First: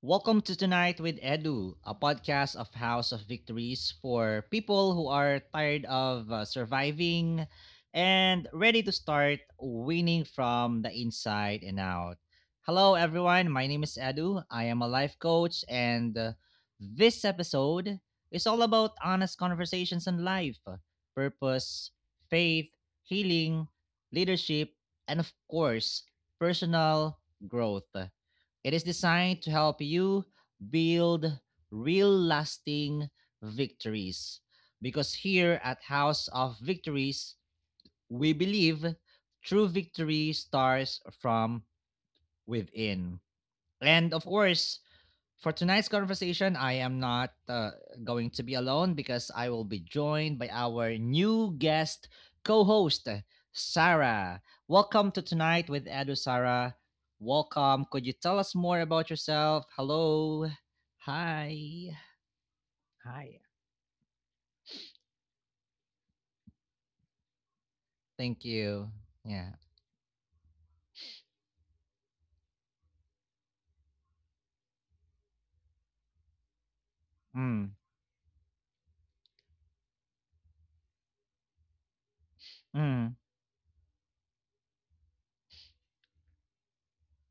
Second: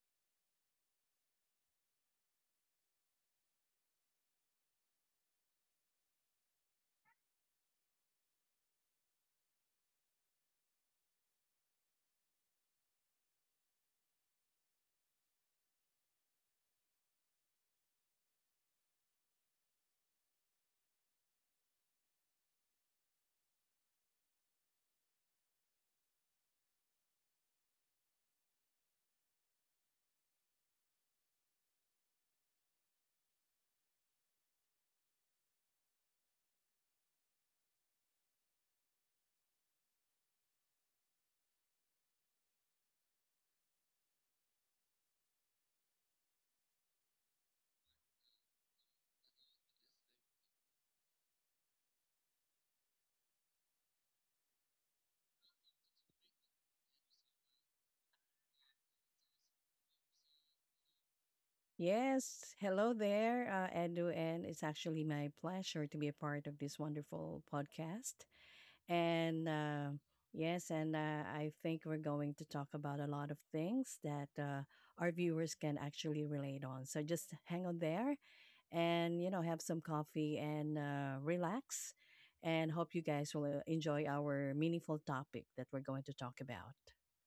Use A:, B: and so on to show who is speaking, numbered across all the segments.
A: Welcome to Tonight with Edu, a podcast of House of Victories for people who are tired of surviving and ready to start winning from the inside and out. Hello, everyone. My name is Edu. I am a life coach, and this episode is all about honest conversations on life, purpose, faith, healing, leadership, and of course, personal growth. It is designed to help you build real lasting victories. Because here at House of Victories, we believe true victory starts from within. And of course, for tonight's conversation, I am not going to be alone because I will be joined by our new guest co host, Sarah. Welcome to Tonight with Edu, Sarah. Welcome. Could you tell us more about yourself? Hello. Hi.
B: Yes, hello
A: Hi.
B: there, Edu, and it's actually my pleasure to be a part of this wonderful podcast.
A: Thank you. Yeah.
B: And yes, and I think we're going to talk about a lot of things that our viewers can actually relate on. So just hang
A: Mm.
B: on there and, you know, have some coffee and relax. And hope you
A: Mm.
B: guys will enjoy our meaningful topic that we're going to talk about.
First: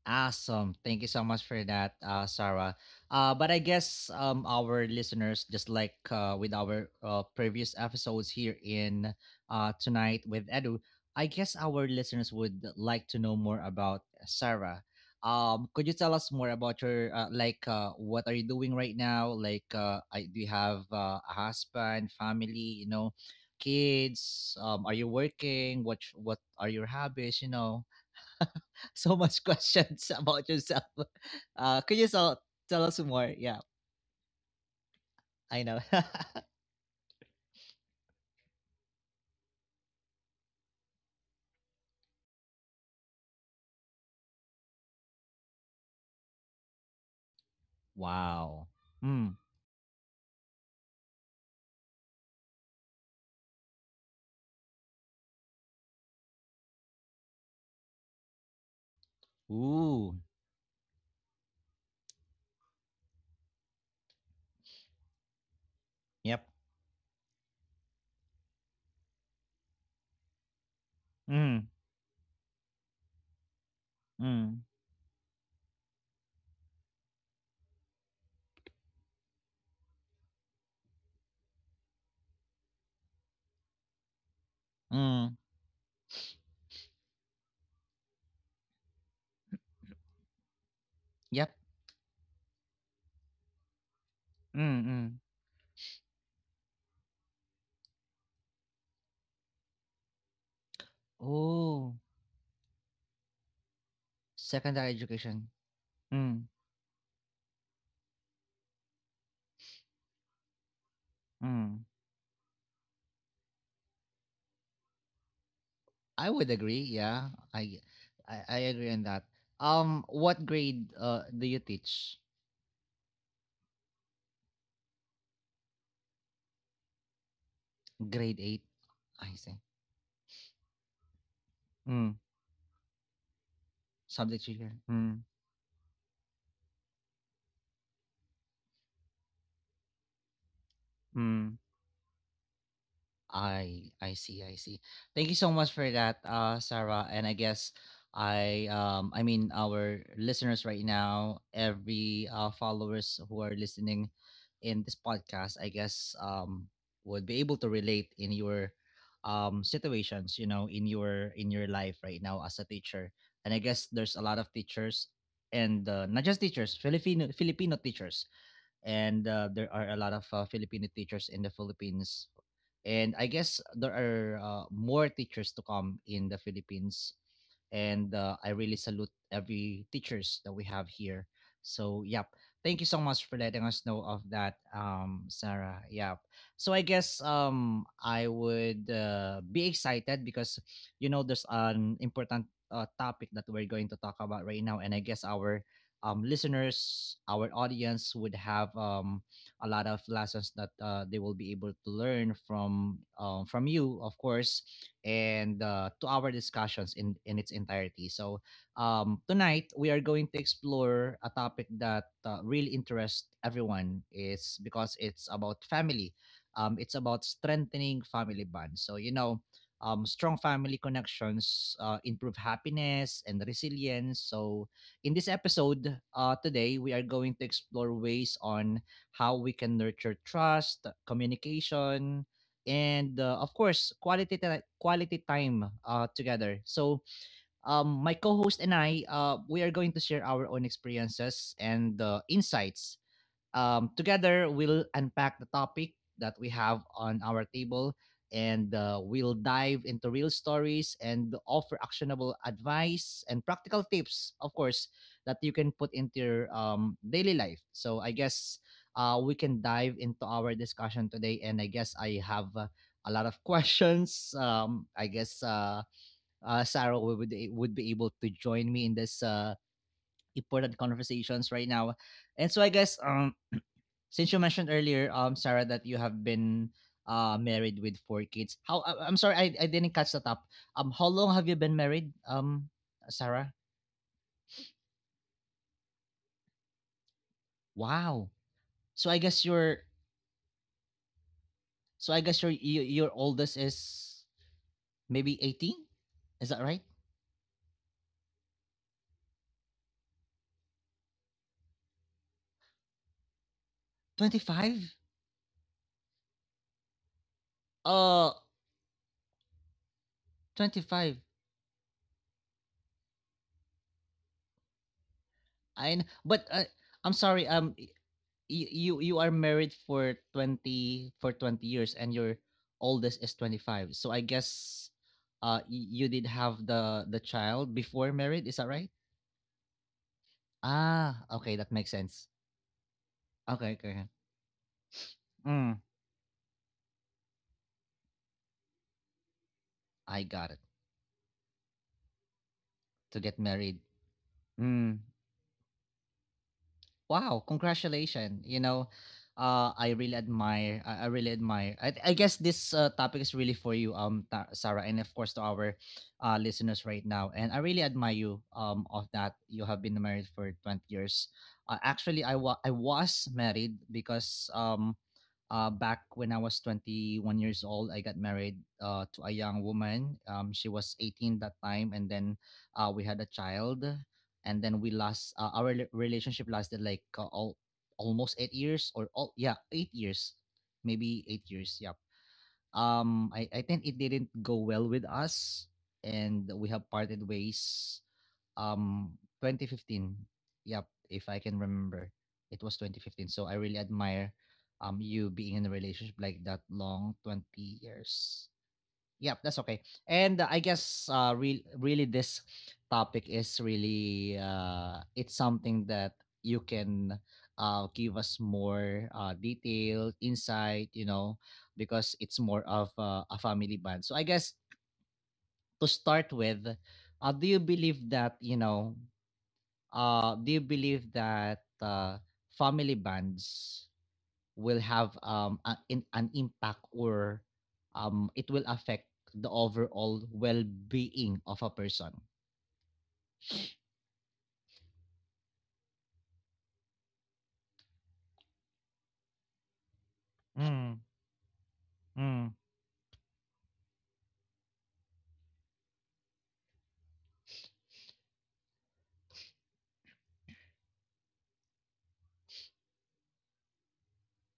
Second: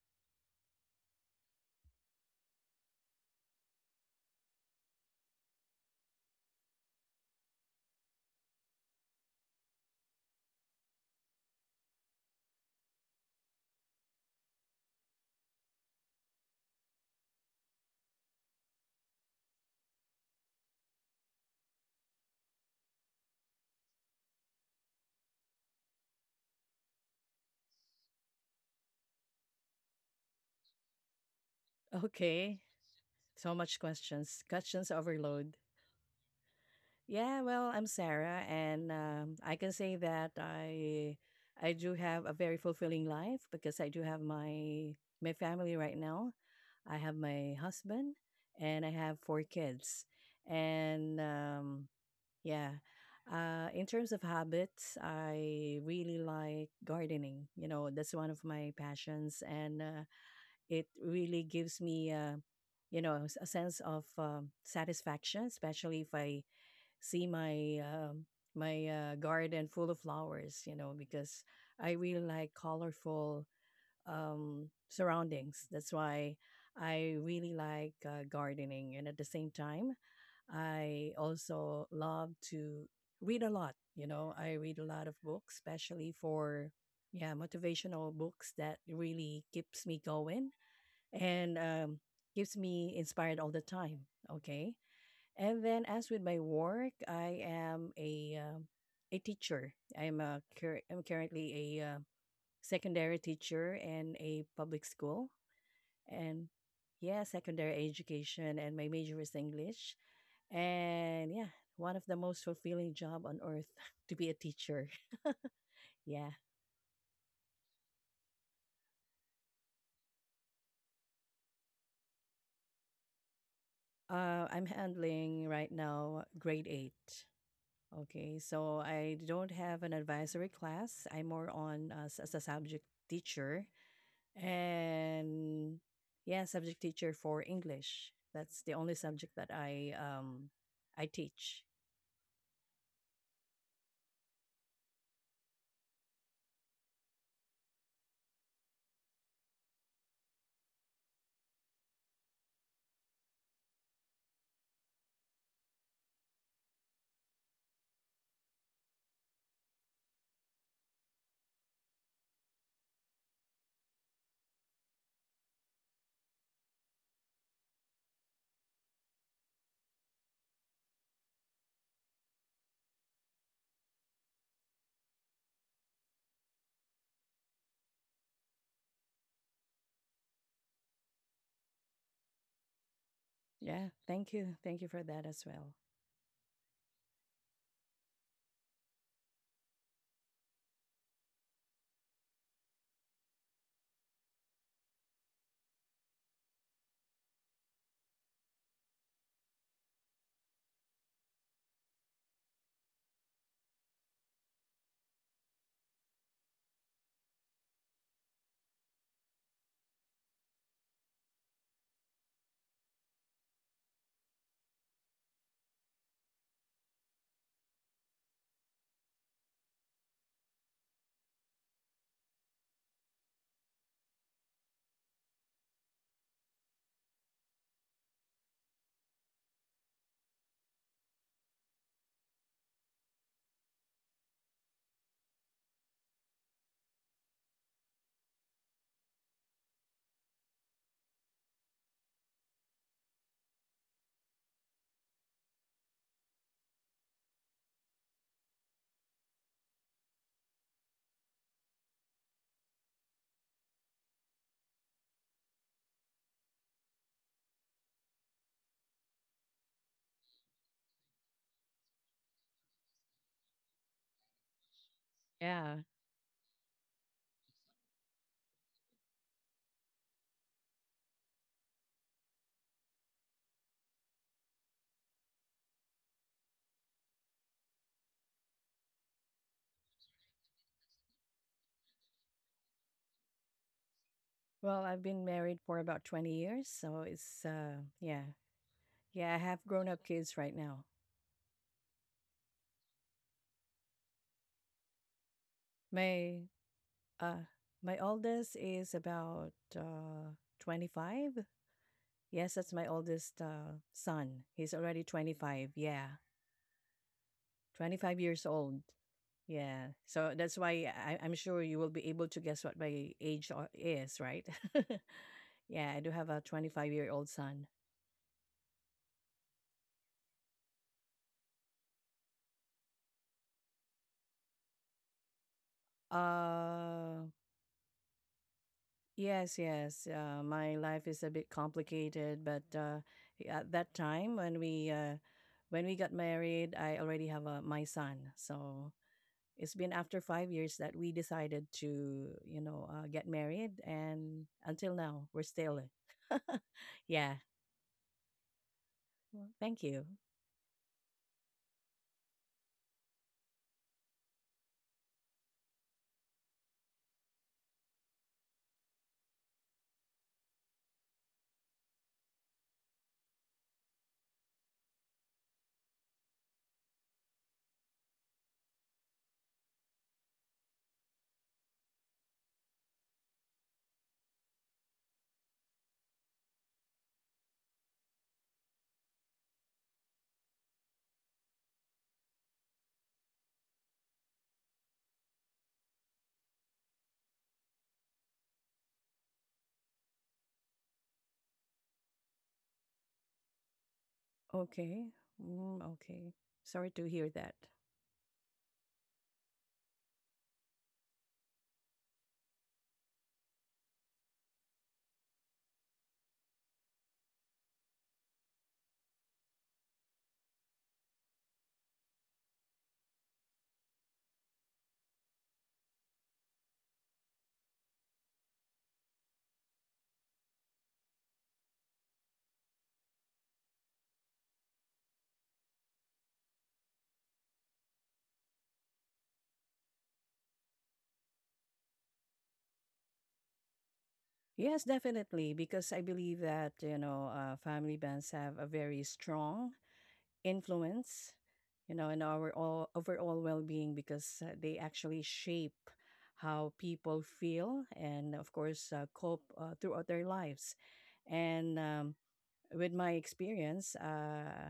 A: Awesome. Thank you so much for that, Sarah. But I guess our listeners, just like with our previous episodes here in Tonight with Edu, I guess our listeners would like to know more about Sarah. Could you tell us more about your, like, what are you doing right now? Like, do you have a husband, family, you know, kids? Are you working? What are your hobbies, you know? so much questions about yourself. Could you
B: Okay,
A: tell us more?
B: so
A: Yeah,
B: much questions, questions overload.
A: I know.
B: Yeah, well, I'm Sarah, and I can say that I do have a very fulfilling life because I do have my family right now. I have my husband,
A: Wow.
B: and I have
A: Mm.
B: 4 kids, and yeah. In terms of habits, I really like gardening. You know, that's one of my passions, and
A: Ooh.
B: it really gives me, you know, a sense of satisfaction, especially if I
A: Yep.
B: see my my garden full of flowers, you know, because
A: Mm.
B: I really like colorful
A: Mm.
B: surroundings. That's why I really like gardening, and at the same time, I also love to read a lot. You know, I read a lot of
A: Mm.
B: books, especially for yeah motivational books that really keeps me going
A: Yep.
B: and keeps me inspired all the time. Okay,
A: Mm. Mm.
B: and then as with my work, I am a teacher. I'm currently a
A: Ooh.
B: uh, secondary teacher in a
A: Secondary
B: public school
A: education. Mm.
B: and yeah, secondary education and my major is English. And yeah,
A: Mm.
B: one of the most fulfilling job on earth to be a teacher.
A: I
B: Yeah.
A: would agree. Yeah. I agree on that. What grade do you teach?
B: I'm handling right now grade 8.
A: Grade
B: Okay,
A: eight.
B: so I
A: I say.
B: don't have an advisory class. I'm more on
A: Mm.
B: as a subject teacher
A: Subject teacher. Mm.
B: and yeah, subject teacher for English. That's the only subject that I
A: Mm.
B: teach.
A: I see, I see. Thank you so much for that, Sarah. And I guess I mean our listeners right now, every followers who are listening in this podcast, I guess would be able to relate in your situations, you know, in your life right now as a teacher. And I guess there's a lot of teachers and not just teachers, Filipino teachers, and there are a lot of Filipino teachers in the Philippines, and I guess there are more teachers to come in the Philippines, and I really salute every teachers that we have here. So yep, thank you so much for letting us
B: Yeah,
A: know of
B: thank you
A: that,
B: thank you for that as well.
A: Sarah. Yep. So I guess I would be excited because you know there's an important topic that we're going to talk about right now, and I guess our listeners, our audience would have a lot of lessons that they will be able to learn from you, of course, and to our discussions in its entirety. So tonight we are going to explore a topic that really interests everyone, is because it's about family. It's about strengthening family bonds. So you know, strong family connections improve happiness and resilience. So in this episode today, we are going to explore ways on how we can nurture trust, communication, and of course quality time together. So my co-host and I we are going to share our own experiences and insights. Together, we'll unpack the topic that we have on our table, and we'll dive into real stories and offer actionable advice and practical tips, of course, that you can put into your daily life. So, I guess we can dive into our discussion today. And I guess I have a lot of questions. I guess
B: Yeah.
A: Sarah would would be able to join me in this important conversations right now. And so I guess since you mentioned earlier, Sarah, that you have been married with four kids. I'm sorry, I didn't catch that up. How long have you been married, Sarah?
B: Well, I've been married for about 20 years, so it's yeah,
A: Wow. So I
B: yeah, I
A: guess
B: have grown
A: your
B: up kids right now.
A: oldest is maybe 18.
B: my
A: Is that right?
B: uh my oldest is about 25. Yes, that's my oldest son. He's
A: 25?
B: already 25. Yeah, 25
A: Uh,
B: years old. Yeah. So that's why I,
A: 25.
B: I'm sure you will be able to guess what my age is, right? Yeah, I
A: I
B: do
A: kn-
B: have a
A: but
B: 25 year
A: I'm
B: old
A: sorry.
B: son.
A: You are married for 20 years and your oldest is 25, so I guess you did have the
B: Uh,
A: the child before married, is that right?
B: yes, yes. My life is a
A: Ah,
B: bit
A: okay, that makes sense.
B: complicated, but at
A: Okay,
B: that
A: okay.
B: time when
A: Mm.
B: we got married, I already have a, my son. So it's been after
A: I
B: five
A: got it.
B: years that we decided to, you know, get
A: To get
B: married,
A: married.
B: and until
A: Mm.
B: now we're still. Yeah.
A: Wow, congratulations. You know,
B: Well, thank
A: I
B: you.
A: really admire, I really admire. I guess this topic is really for you, Sarah, and of course to our listeners right now. And I really admire you of that you have been married for 20 years. Actually I was married because back when I was 21 years old, I got married to a young woman. She was 18 that time, and then we had a child, and then we last our relationship lasted like almost 8 years, or all yeah 8 years, maybe 8 years. Yep. I think it didn't go well with us, and we have parted ways, um 2015. Yep, if I can remember, it was 2015. So I really admire
B: Okay.
A: you being in a
B: Mm,
A: relationship
B: okay.
A: like that
B: Sorry to
A: long,
B: hear that.
A: 20 years. Yep, that's okay. And I guess really this topic is really it's something that you can give us more detail insight, you know, because it's more of a family band. So I guess to start with, do you believe that, you know, do you believe that family bands will have an impact, or it will affect the overall well-being of a person?
B: Yes, definitely, because I believe that, you know, family bands have a very strong
A: Mm.
B: influence, you know, in our
A: Mm.
B: all, overall well being because they actually shape how people feel and, of course, cope throughout their lives. And with my experience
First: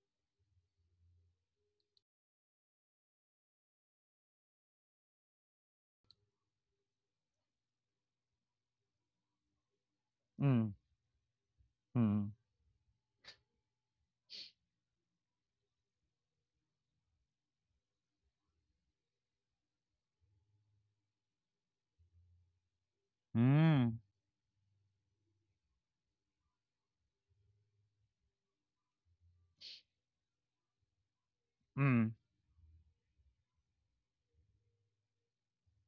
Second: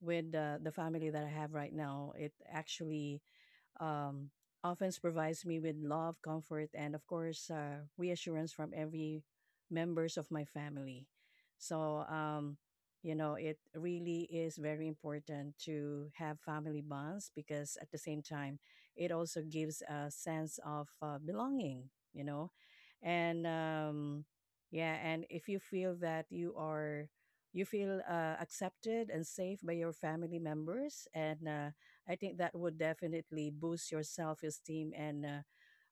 B: with the family that I have right now, it actually um, often provides me with love, comfort, and of course, reassurance from every members of my
A: Mm.
B: family. So,
A: Mm.
B: you know, it really is very important to have family bonds because at the same time, it also gives a sense of belonging, you know, and
A: Mm.
B: yeah, and if you feel that you feel accepted and safe by your family members and I
A: Mm.
B: think that would definitely boost your self esteem. And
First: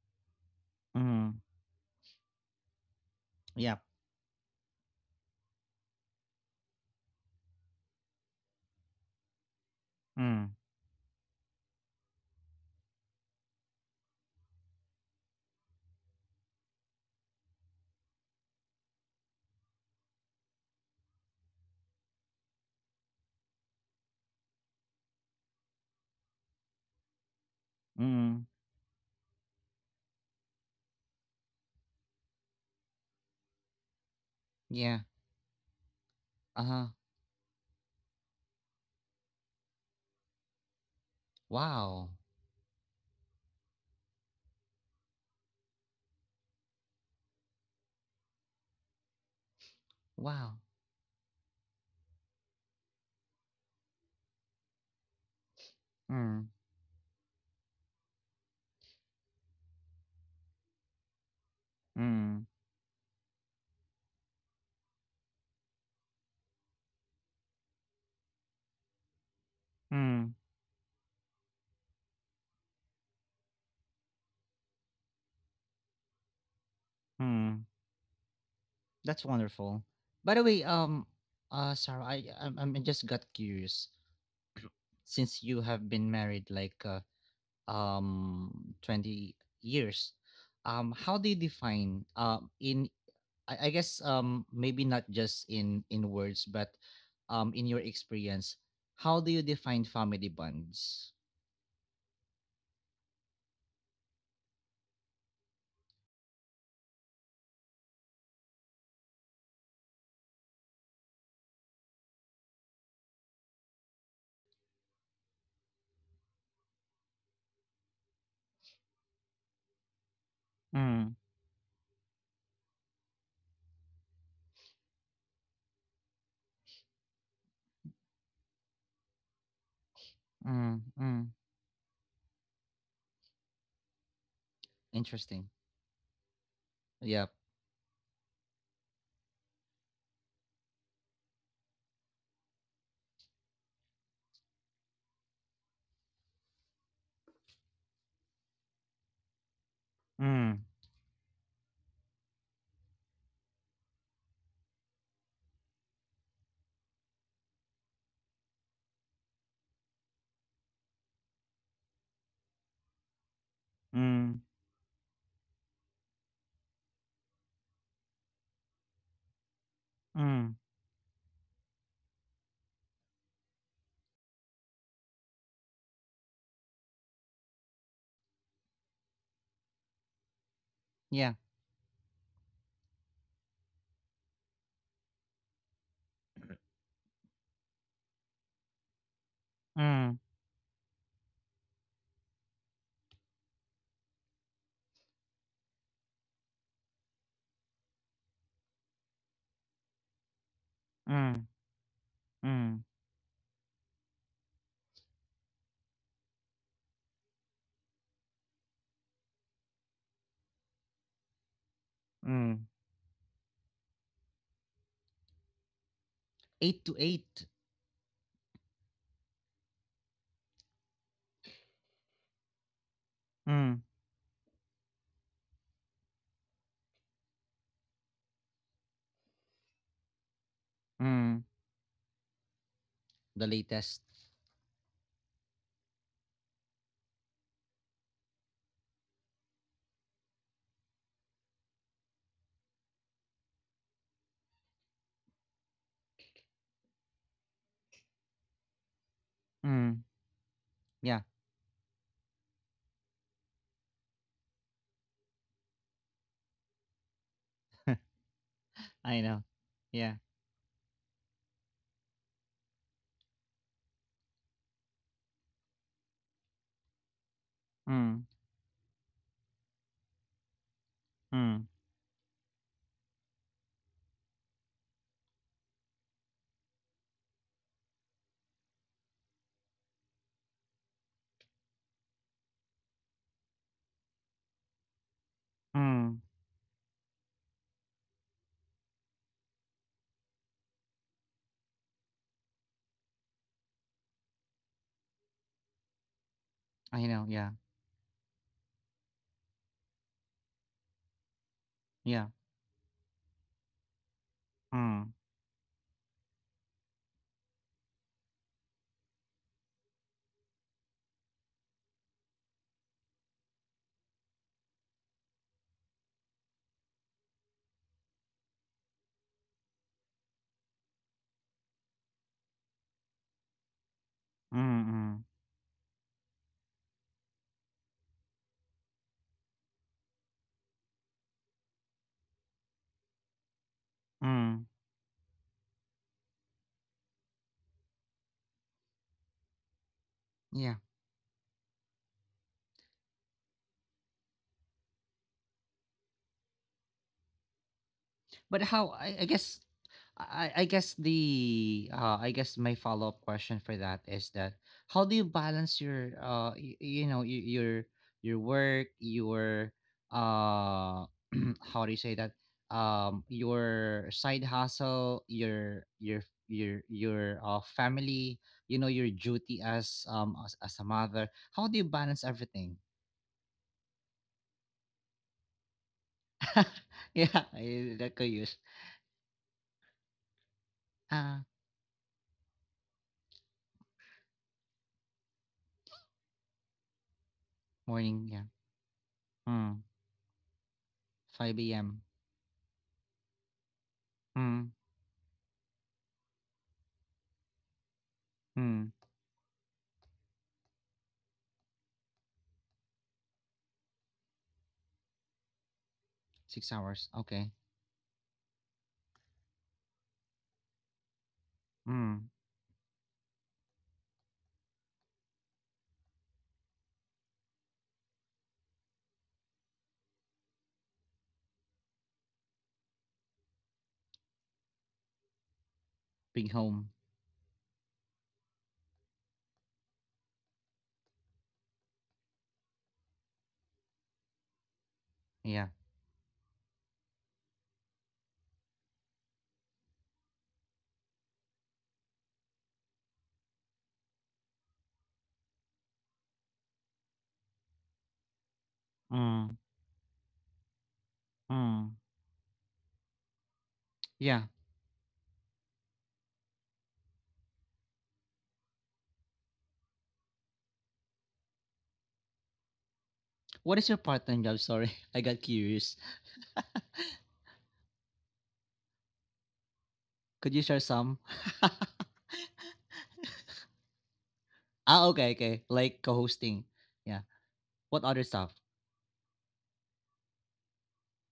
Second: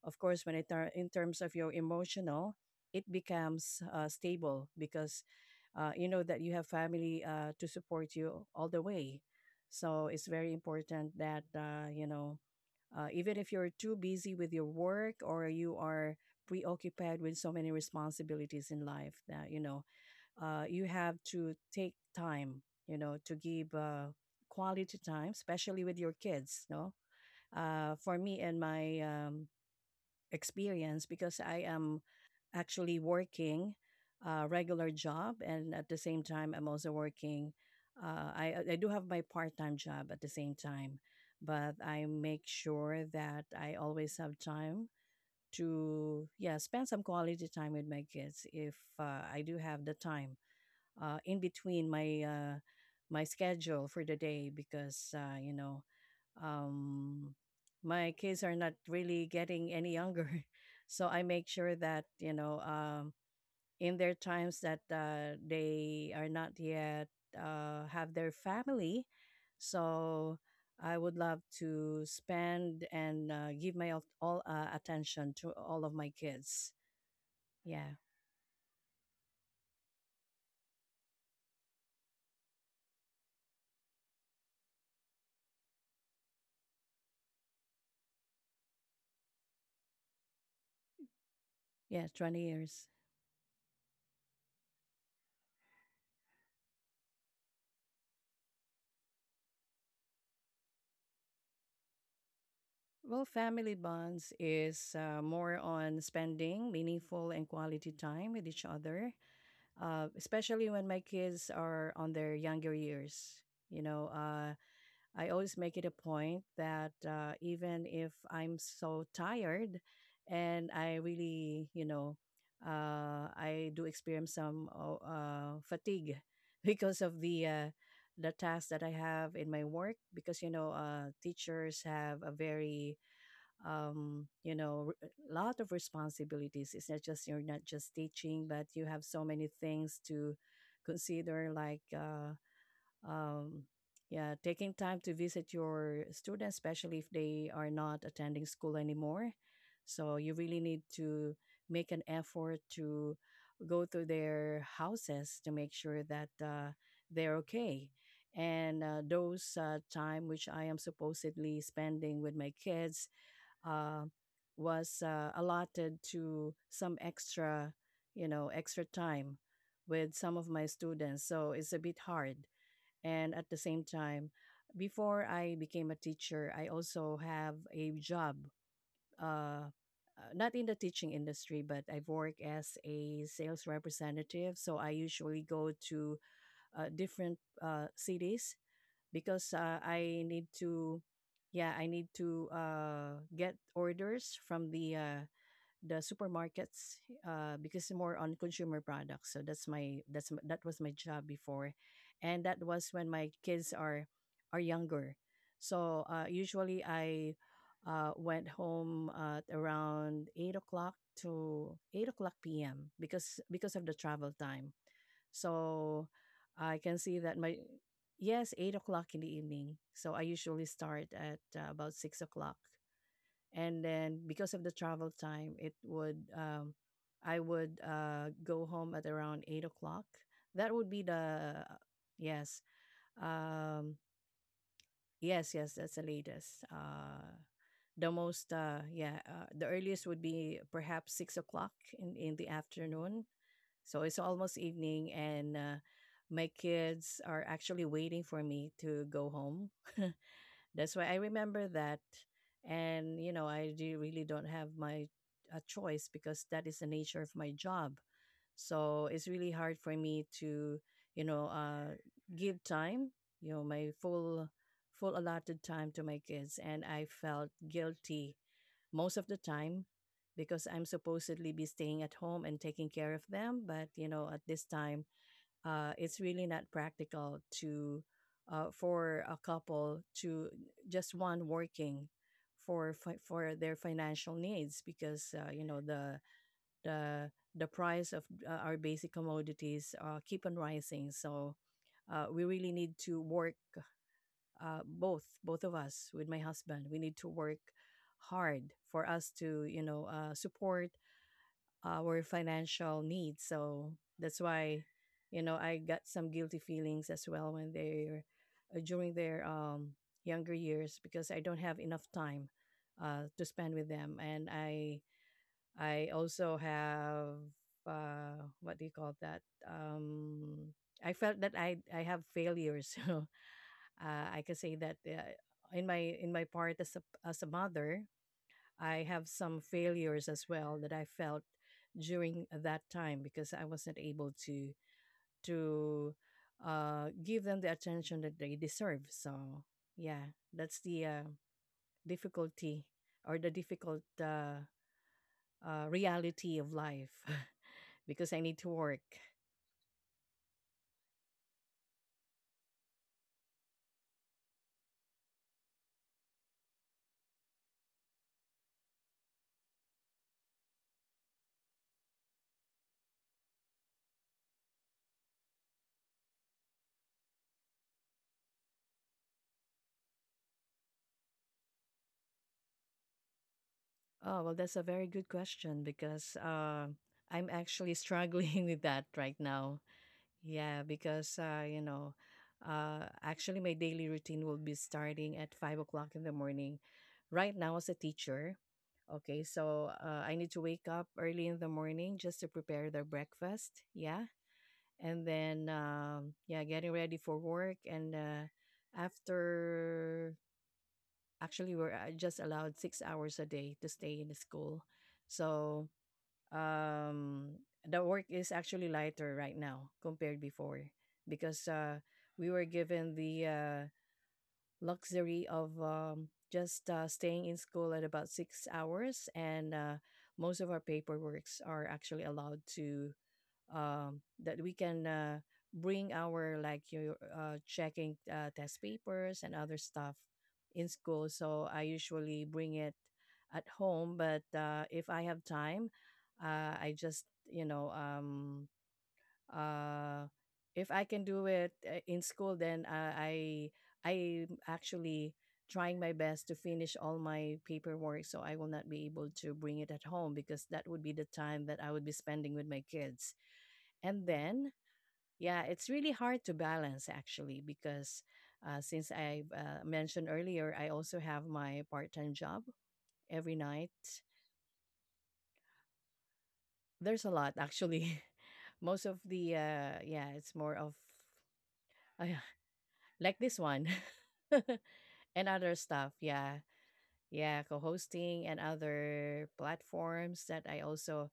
B: of course, when in
A: Mm.
B: terms of your emotional, it becomes
A: Yep.
B: stable because you know that you have family to support you all the way. So it's
A: Mm.
B: very important that, you know, even if you're too busy with your work or you are preoccupied with so many responsibilities in life, that, you know, you have to take time, you know, to give quality time, especially with your kids. No, for me
A: Mm.
B: and my experience, because I am actually working a regular
A: Yeah.
B: job, and at the same time, I'm
A: Uh-huh.
B: also working. I do have my part time job at the same time, but I
A: Wow.
B: make sure that I always have time to yeah spend some quality time with my kids if I do have the time
A: Wow.
B: in between my my schedule for the day because you know
A: Mm.
B: um, my kids are not really getting any younger, so I make sure that you
A: Mm.
B: know in their times that they are not yet have their family,
A: Mm.
B: so. I would love to spend and give my all attention to all of my kids.
A: Mm.
B: Yeah,
A: That's wonderful. By the way, Sarah, I'm just got curious. Since you have been married like um 20 years, how do you define
B: yeah, twenty
A: in
B: years.
A: I guess maybe not just in words but in your experience, how do you define family bonds?
B: Well, family bonds is more on spending meaningful and quality time with each other, especially when my kids are on their younger years. You know, I always make it a point that even if I'm so tired and I
A: Mm.
B: really, you know, I do experience some fatigue because of the tasks that I have in my work because you know
A: Mm. Mm.
B: teachers have a very you know, a
A: Interesting.
B: lot of responsibilities. It's not
A: Yeah.
B: just you're not just teaching, but you have so many things to consider, like um, yeah, taking time to visit your students, especially if they are not attending school anymore. So you
A: Mm.
B: really need to make an effort to go to their houses to make sure that they're okay. And those time which I am supposedly spending with my kids, uh,
A: Mm.
B: was allotted to some extra, you know, extra time with some
A: Mm.
B: of my students. So it's a bit hard. And at the same time, before I became a teacher, I also have a job, uh, not in the teaching
A: Yeah.
B: industry, but I work as a sales representative. So I usually go to different cities because
A: Mm.
B: I need to, yeah, I need to get orders from the supermarkets because more on consumer products. So that was my job
A: Mm.
B: before, and that
A: Mm.
B: was when my kids are younger. So usually I went home at around 8 o'clock to 8 o'clock
A: Mm.
B: p.m. Because of the travel time. So
A: 8
B: I
A: to
B: can see that
A: 8.
B: my yes, 8 o'clock in the evening. So I usually start at about 6 o'clock,
A: Mm.
B: and then because of the travel time, it would I would go home at around 8 o'clock. That would be
A: Mm.
B: the yes,
A: The
B: um,
A: latest.
B: yes, yes. That's the latest. The earliest would be perhaps 6 o'clock in the afternoon, so it's almost evening, and my kids are actually waiting for me to go home.
A: Mm.
B: That's why I
A: Yeah.
B: remember that. And, you know, I do really don't have my a choice because that is the nature of my job. So
A: I
B: it's
A: know.
B: really hard for
A: Yeah.
B: me to, you know, give time, you know, my full allotted time to my kids, and I felt
A: Mm.
B: guilty most of the time because I'm supposedly be
A: Mm.
B: staying at home and taking care of them. But you know, at this time, it's really not practical to for a couple to just one working for for their financial needs because you know the
A: Mm.
B: the the price of our basic commodities keep on rising. So we really need to work both of us with my husband, we
A: I
B: need to
A: know, yeah,
B: work hard for us to you know support our
A: yeah.
B: financial needs, so that's why
A: Mm.
B: you know I got some guilty feelings as well when they're during their younger years, because I don't have enough time to spend with them, and I also have what do you call that I felt that I have failures you know, I can say
A: Mm.
B: that
A: Mm.
B: in my part as a mother, I have some failures as well that I felt during that time because I wasn't able
A: Mm.
B: to to give them the attention that they deserve. So yeah,
A: Yeah.
B: that's the difficulty or the difficult reality of life because I need
A: But
B: to
A: how
B: work.
A: I guess, I guess the, I guess my follow up question for that is that, how do you balance your you, you know, your work, your uh how do you say that, your side hustle, your your family, you know, your duty as a mother? How do you balance everything?
B: Oh well, that's a very good question because
A: Yeah,
B: I'm actually
A: I- that could use.
B: struggling with that right now. Yeah, because
A: Ah,
B: you know, actually, my daily routine will be starting at 5 o'clock in the morning. Right now, as a
A: morning, yeah.
B: teacher, okay,
A: Mm.
B: so I need to wake up early in the
A: 5 a.m.
B: morning just to prepare the breakfast. Yeah,
A: Mm.
B: and then yeah, getting ready for work, and
A: Mm.
B: after actually, we're just allowed 6 hours a day to stay in the school, so
A: 6 hours, okay.
B: um the work is actually lighter right now compared before because
A: Mm,
B: we were given the luxury of just staying in school at about 6 hours, and most of our paperworks are actually allowed to that we can bring
A: big
B: our like
A: home.
B: you checking test papers and other stuff in school. So I usually bring it at home, but if I have
A: Yeah.
B: time, I just you know uh, if I can do it in school, then I'm actually trying my best to finish all my paperwork so I will not be able
A: Mm.
B: to bring it at home because that would be the time that
A: Mm.
B: I would be spending with my kids. And
A: Yeah.
B: then, yeah, it's really hard to balance actually because since I mentioned earlier, I also have my part time job every
A: What is
B: night.
A: your part-time job? Sorry, I got curious.
B: There's a lot actually. Most of the, yeah,
A: Could
B: it's
A: you share
B: more of
A: some?
B: uh, like this one
A: Ah, okay,
B: and
A: okay.
B: other
A: Like
B: stuff. Yeah.
A: co-hosting. Yeah.
B: Yeah,
A: What other
B: co-hosting
A: stuff?
B: and other platforms that I also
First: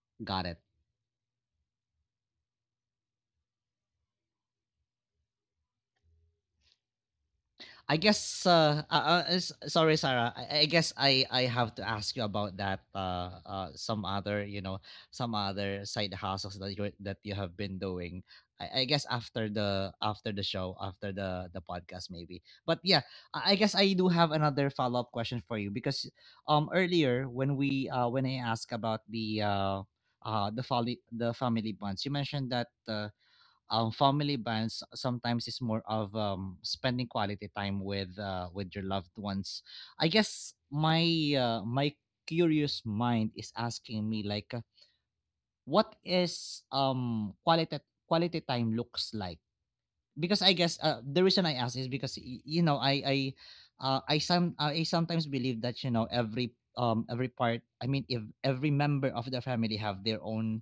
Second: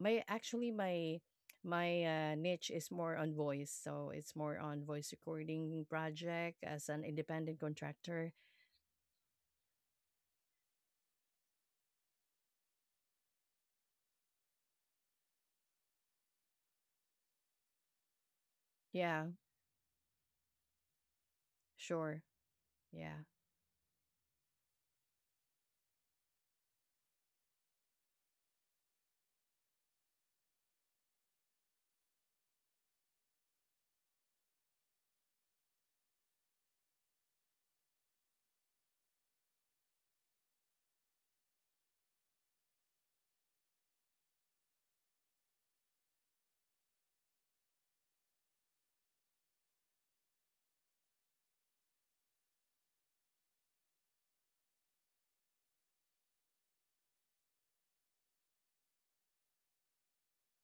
B: my
A: Got it.
B: actually my my niche is more on voice, so it's more on voice recording project as an independent
A: I
B: contractor.
A: guess sorry Sarah. I guess I have to ask you about that, some other, you know, some other side hustles that you have been doing. I guess
B: Yeah,
A: after the, after the show, after the podcast
B: sure.
A: maybe. But yeah,
B: Yeah.
A: I guess I do have another follow-up question for you, because earlier when we when I asked about the family, the family bonds, you mentioned that family bonds sometimes is more of spending quality time with your loved ones. I guess my my curious mind is asking me like, what is quality time looks like? Because I guess the reason I ask is because you know I sometimes believe that, you know, every part I mean if every member of the family have their own,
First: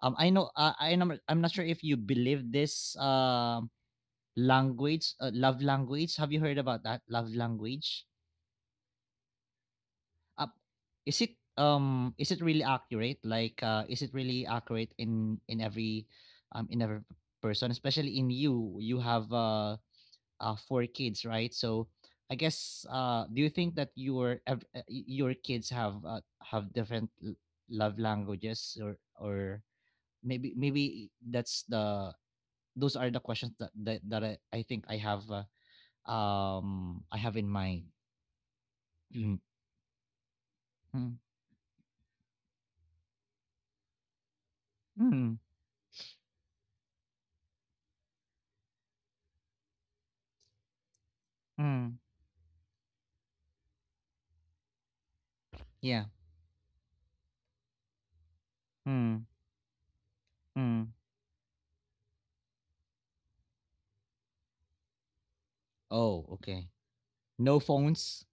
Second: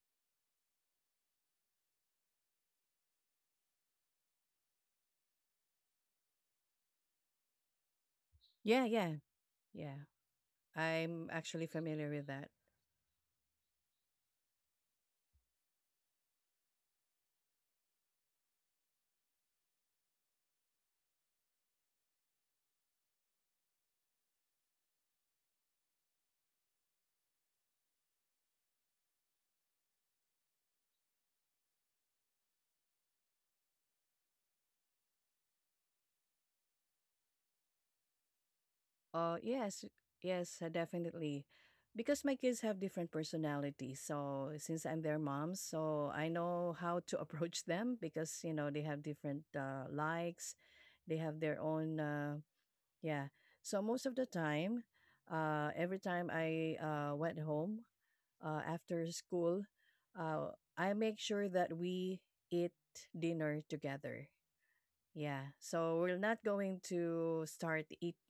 A: I know, I know I'm not sure if you believe this, language, love language. Have you heard about that? Love language.
B: Yeah, yeah. Yeah.
A: Up,
B: I'm actually familiar with
A: is it
B: that.
A: really accurate? Like, is it really accurate in every in every person, especially in you? You have four kids, right? So, I guess do you think that your your kids have different love languages, or maybe, maybe that's the, those are the questions that that, I think I have. I have in mind.
B: Oh,
A: Mm.
B: yes. Yes,
A: Mm.
B: definitely. Because my kids have different personalities. So, since I'm their
A: Mm.
B: mom, so I know how to approach them because, you know, they have different likes, they have their own,
A: Mm.
B: yeah. So, most of the time, every
A: Yeah.
B: time I went home after
A: Mm.
B: school, uh,
A: Mm.
B: I make sure that we eat dinner together. Yeah. So, we're
A: Oh,
B: not
A: okay.
B: going to
A: No
B: start eating,
A: phones.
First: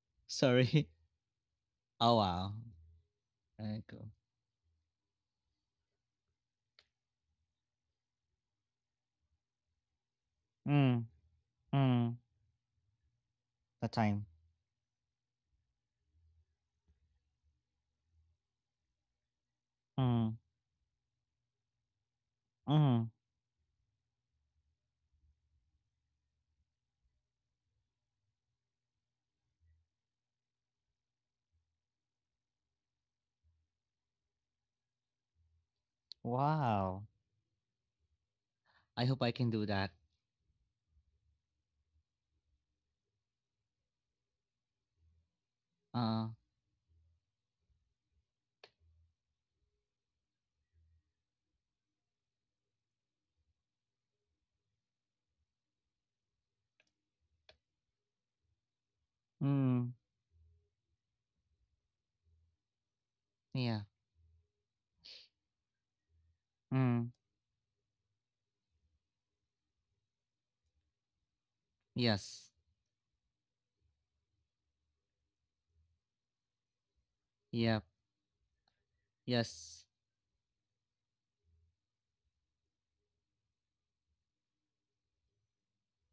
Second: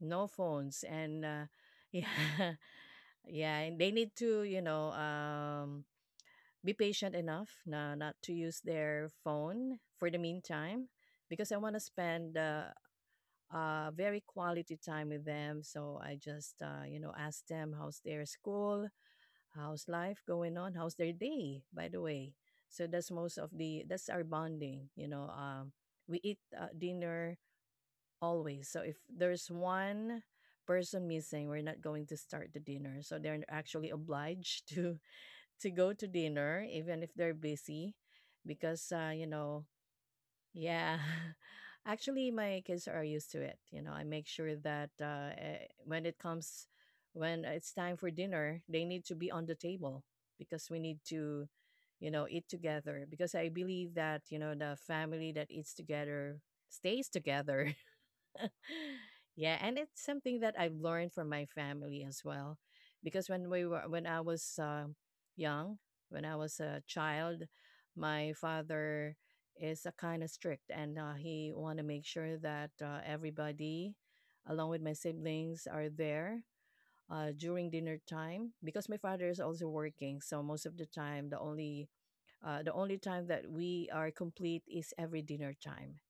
B: no phones,
A: Sorry.
B: and
A: Oh wow.
B: yeah yeah, and they
A: Cool.
B: need to, you know, be patient enough na not to use their phone for the meantime
A: Mm.
B: because I want to
A: Mm.
B: spend
A: The
B: uh, very
A: time.
B: quality time with them. So I just, you know, ask them how's their school, how's life
A: Mm.
B: going on, how's their day by the way. So
A: Mm.
B: that's most of the that's our bonding, you know. We eat dinner always. So if there's one person missing, we're not going to start the dinner. So they're actually obliged to to go to dinner even
A: Wow.
B: if they're busy because
A: I hope
B: you
A: I can do
B: know,
A: that.
B: yeah. Actually, my kids are used to it. You know, I make sure that
A: Uh.
B: when it's time for dinner, they need to be on the table because we need to, you know, eat together, because I believe that, you know, the family that eats together stays together. Yeah, and
A: Mm,
B: it's something that I've learned from my family as well, because when we
A: yeah.
B: were when I was young, when I was a
A: Mm,
B: child, my father is a kind of strict, and he want to make sure
A: yes.
B: that everybody, along with my siblings, are there. During
A: Yep.
B: dinner time, because my father is also
A: Yes.
B: working, so most of the time the only time that we are complete is every dinner time.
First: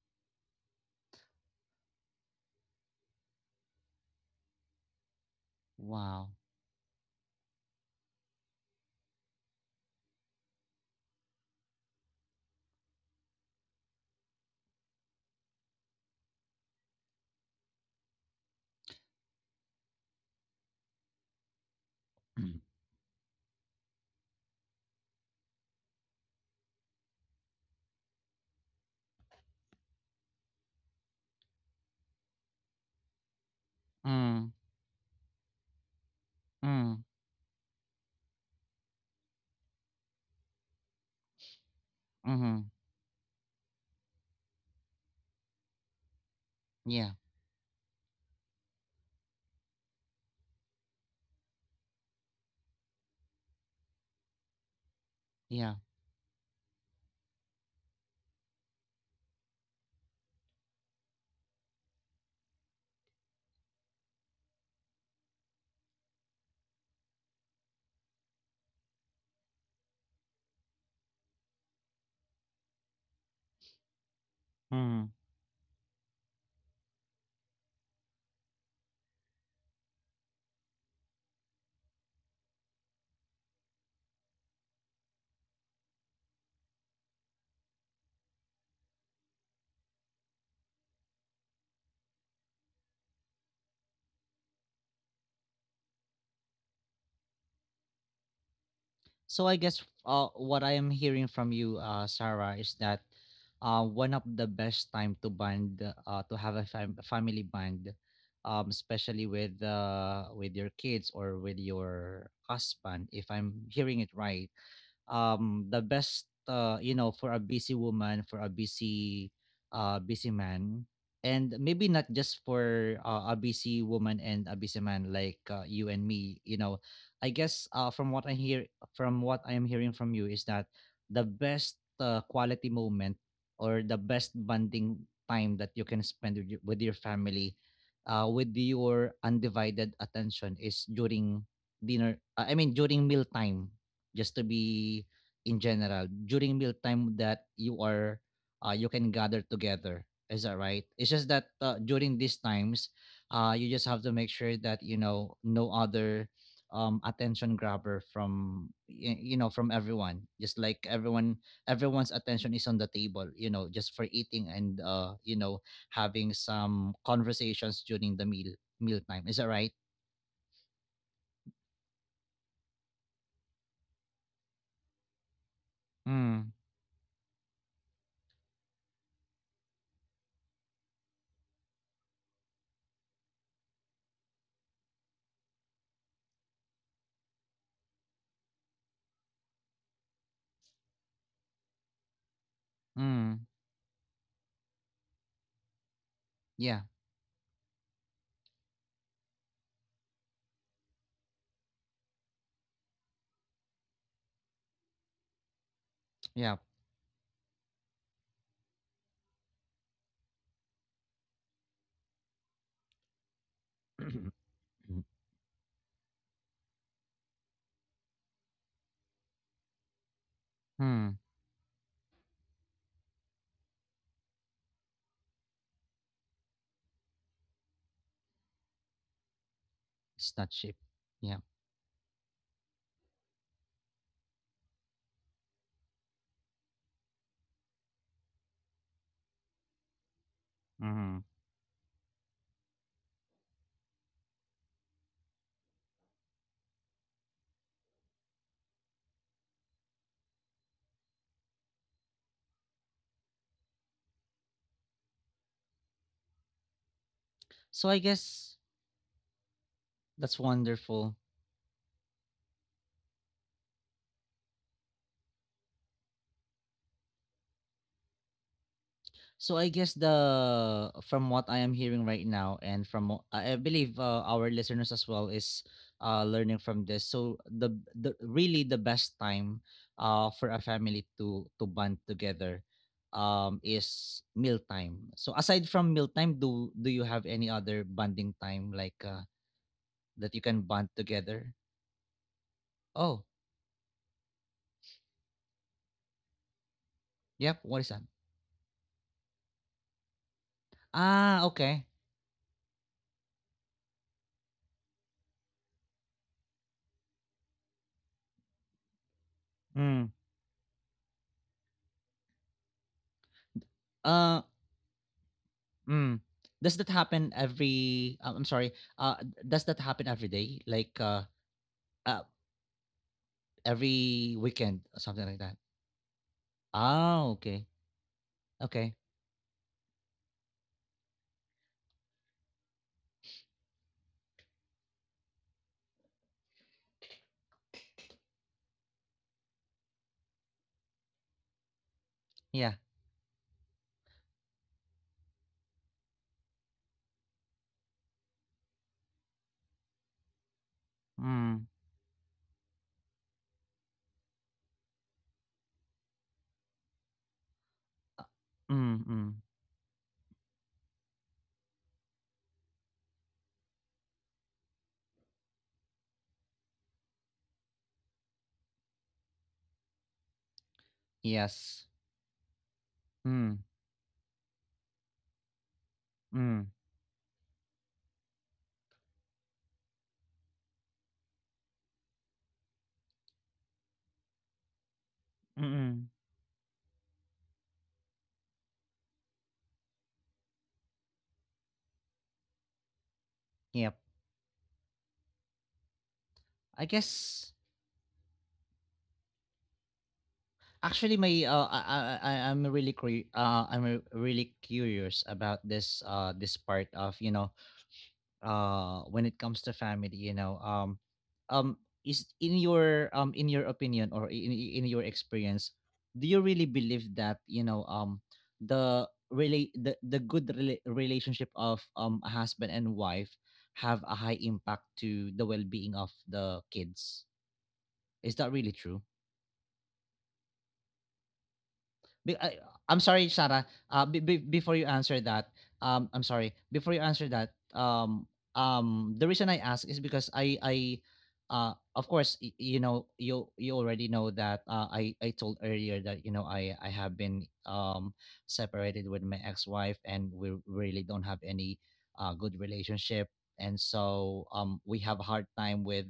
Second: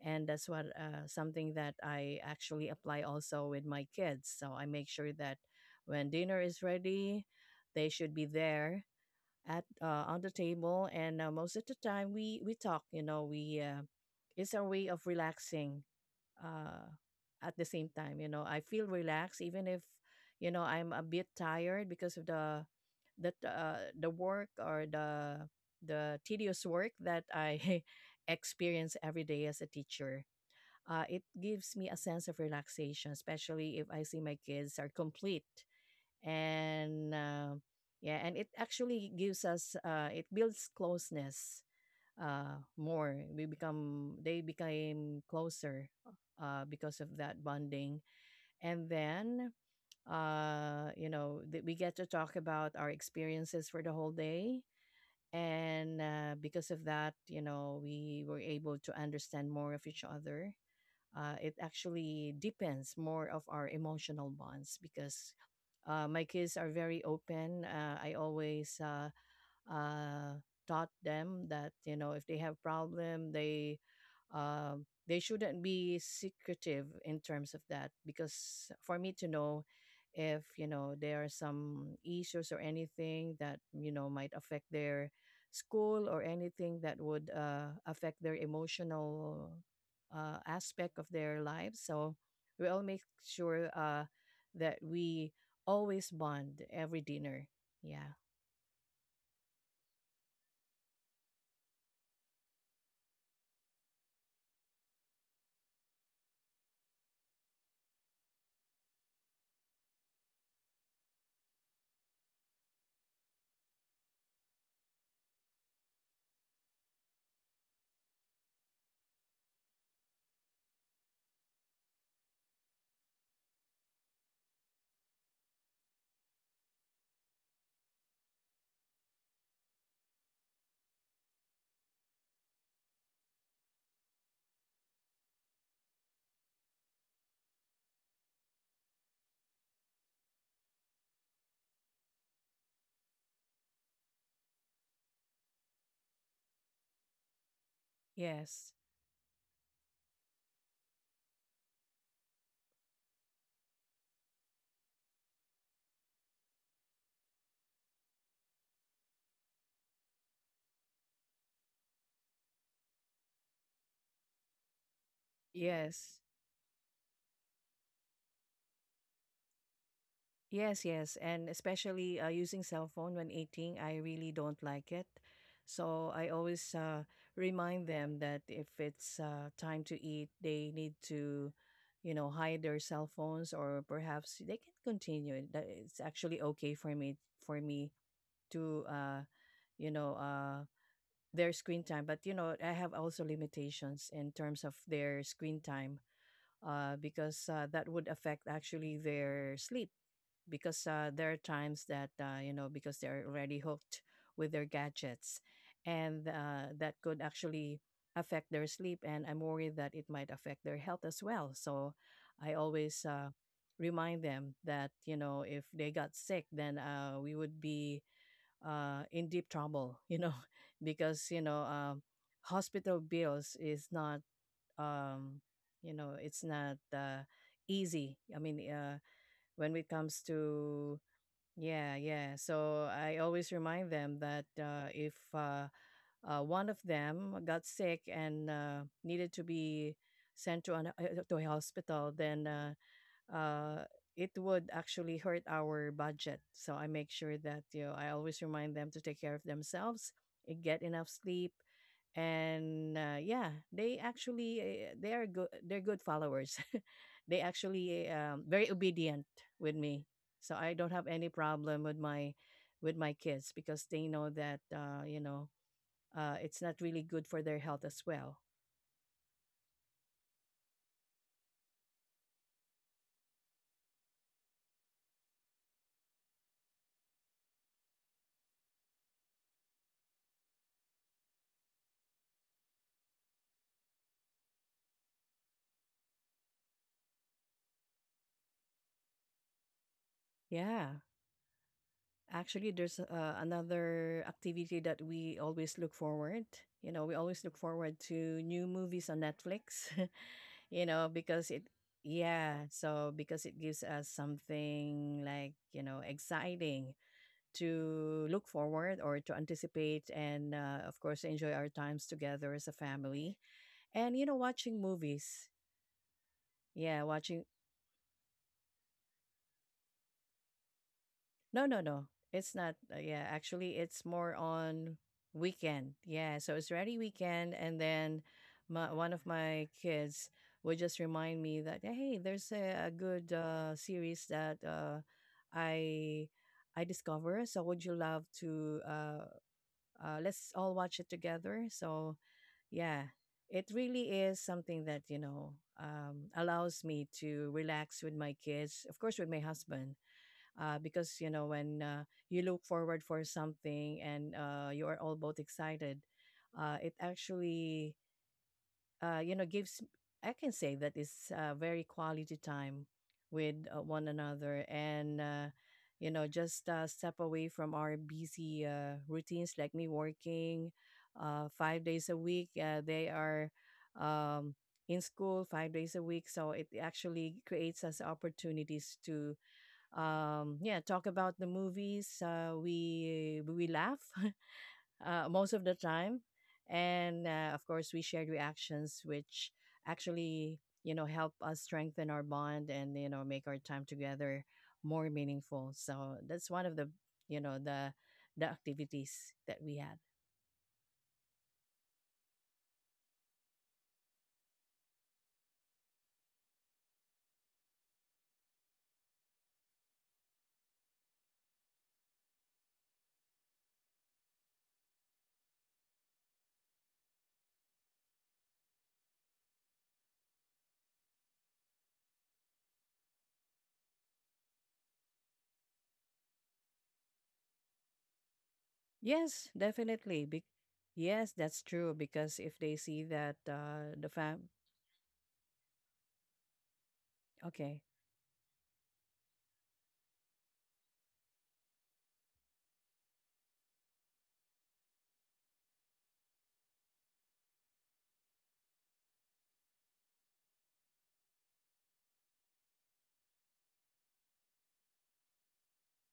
B: And that's what something that I actually apply also with my kids, so I make sure that when
A: Wow.
B: dinner is ready they should be there at on the table. And most of the time we talk, you know, we it's our way of relaxing, uh, at the same time, you know, I feel relaxed even if, you know, I'm a bit tired because of
A: Mm.
B: the work, or the tedious work that I experience every day as a teacher. Uh, it gives me a sense of relaxation, especially if I see my kids are complete.
A: Mm.
B: And yeah, and it actually gives us, it builds closeness
A: Mm-hmm.
B: more. They became closer because
A: Yeah.
B: of that bonding. And then, you know, we get to talk about our experiences for the whole day.
A: Yeah.
B: And because of that, you know, we were able to understand more of each other. Uh, it actually depends more of our emotional bonds because my kids are very open. I always uh, taught them that, you know, if they have problem,
A: Mm.
B: they shouldn't be secretive in terms of that, because for me to know if, you know, there are some issues or anything that, you know, might affect their school, or anything that would affect their emotional aspect of their lives. So we all make sure that we always bond every dinner. Yeah.
A: So I guess what I am hearing from you, Sarah, is that one of the best time to bond, to have a family bond, especially with your kids or with your husband, if I'm hearing it right, the best for a busy woman, for a busy man, and maybe not just for a busy woman and a busy man like you and me. I guess from what I am hearing from you is that the best quality moment or the best bonding time that you can spend with your family, with your undivided attention is during dinner, I mean during meal time, just to be in general during mealtime that you are
B: Yes.
A: you can gather together. Is that right? It's just that during these times, you just have to make sure that you know no other attention grabber from from everyone. Just like everyone's attention is on the table, you know, just for eating, and
B: Yes.
A: having some conversations during the meal time. Is that right?
B: Yes, yes. And especially using cell phone when eating, I really don't like it. So I
A: mm,
B: always remind them that if it's time to eat, they need to, you know, hide their cell phones, or perhaps they can continue it. That It's actually okay for me for me to, you know, uh, their screen time. But you know, I have also
A: mm,
B: limitations in terms of their screen time
A: yeah,
B: because that would affect actually their sleep, because there are times that, you know, because they're already hooked with their gadgets, and
A: yeah.
B: that could actually affect their sleep, and I'm worried that it might affect their health as well. So I always remind them that, you know, if they got sick, then we would be in deep trouble, you know.
A: Hmm.
B: Because, you know, hospital bills is not um, you know, it's not easy, I mean, when it comes
A: It's not cheap.
B: to,
A: Yeah.
B: yeah, yeah. So I always remind them that if one of them got sick and needed to be sent to an
A: Hmm.
B: to a hospital, then uh, it would actually hurt our budget. So I make sure that, you know, I always remind them to take care of themselves, eh, get enough sleep, and yeah, they actually they're good followers. They
A: So I
B: actually,
A: guess
B: very obedient with me,
A: that's
B: so I don't have
A: wonderful.
B: any problem with my kids, because they know that, you know, it's not really good for their health as well.
A: So I guess the, from what I am hearing right now, and from I believe our listeners as well is learning from this. So the really the best time for a family to bond together, is mealtime. So aside from mealtime, do you have any other bonding time like that you can
B: Yeah.
A: bond together?
B: Actually, there's
A: Oh,
B: another activity that we always look forward. You know, we always look
A: yep. What is
B: forward
A: that?
B: to new movies on Netflix. You know,
A: Ah,
B: because it,
A: okay.
B: yeah, so because it gives us something like, you know, exciting to look forward or to anticipate, and of course enjoy our times together as a family. And you know,
A: Uh,
B: watching movies.
A: mm. Does that
B: Yeah,
A: happen
B: watching.
A: every? I'm sorry. Uh, does that happen every day? Like
B: No, no, no.
A: uh,
B: It's not. Yeah, actually, it's more
A: every weekend
B: on
A: or something like that?
B: weekend. Yeah, so it's already
A: Ah,
B: weekend,
A: okay,
B: and then my,
A: okay,
B: one of my kids would just remind me that, hey, there's a good series that I I discover. So would you love to? Let's all watch it together. So
A: yeah.
B: yeah, it really is something that, you know, allows me to relax with my kids. Of course, with my husband because, you know,
A: Mm.
B: when you look forward for something, and you are all both excited, it actually,
A: Uh, mm. Mm.
B: gives, I can say that it's very quality time with one another. And you know, just step away from our busy routines, like me working five
A: Yes.
B: days a week, they are,
A: Mm.
B: um, in school 5 days a week, so
A: Mm.
B: it actually creates us opportunities to yeah talk about the movies. We laugh most of
A: Mm.
B: the
A: Mm.
B: time, and of course we shared reactions, which actually, you know, help us strengthen our bond, and you know, make our time
A: Yep.
B: together more meaningful. So that's one of
A: I
B: the, you
A: guess
B: know the the activities that we had.
A: actually, my I I'm really really curious about this part of, you know, when it comes to family, you know. Um is in your opinion or in your experience, do you really believe that, you know, the really the good relationship of a husband and wife have a high impact to the well-being of the kids? Is that really true?
B: Yes, definitely. Yes, that's true, because if
A: I,
B: they
A: I'm
B: see
A: sorry,
B: that
A: Sarah.
B: the fam
A: Before you answer that, I'm sorry. Before you answer that,
B: okay.
A: the reason I ask is because of course, you know, you already know that I told earlier that, you know, I have been separated with my ex-wife, and we really don't have any good relationship. And so we have a hard time with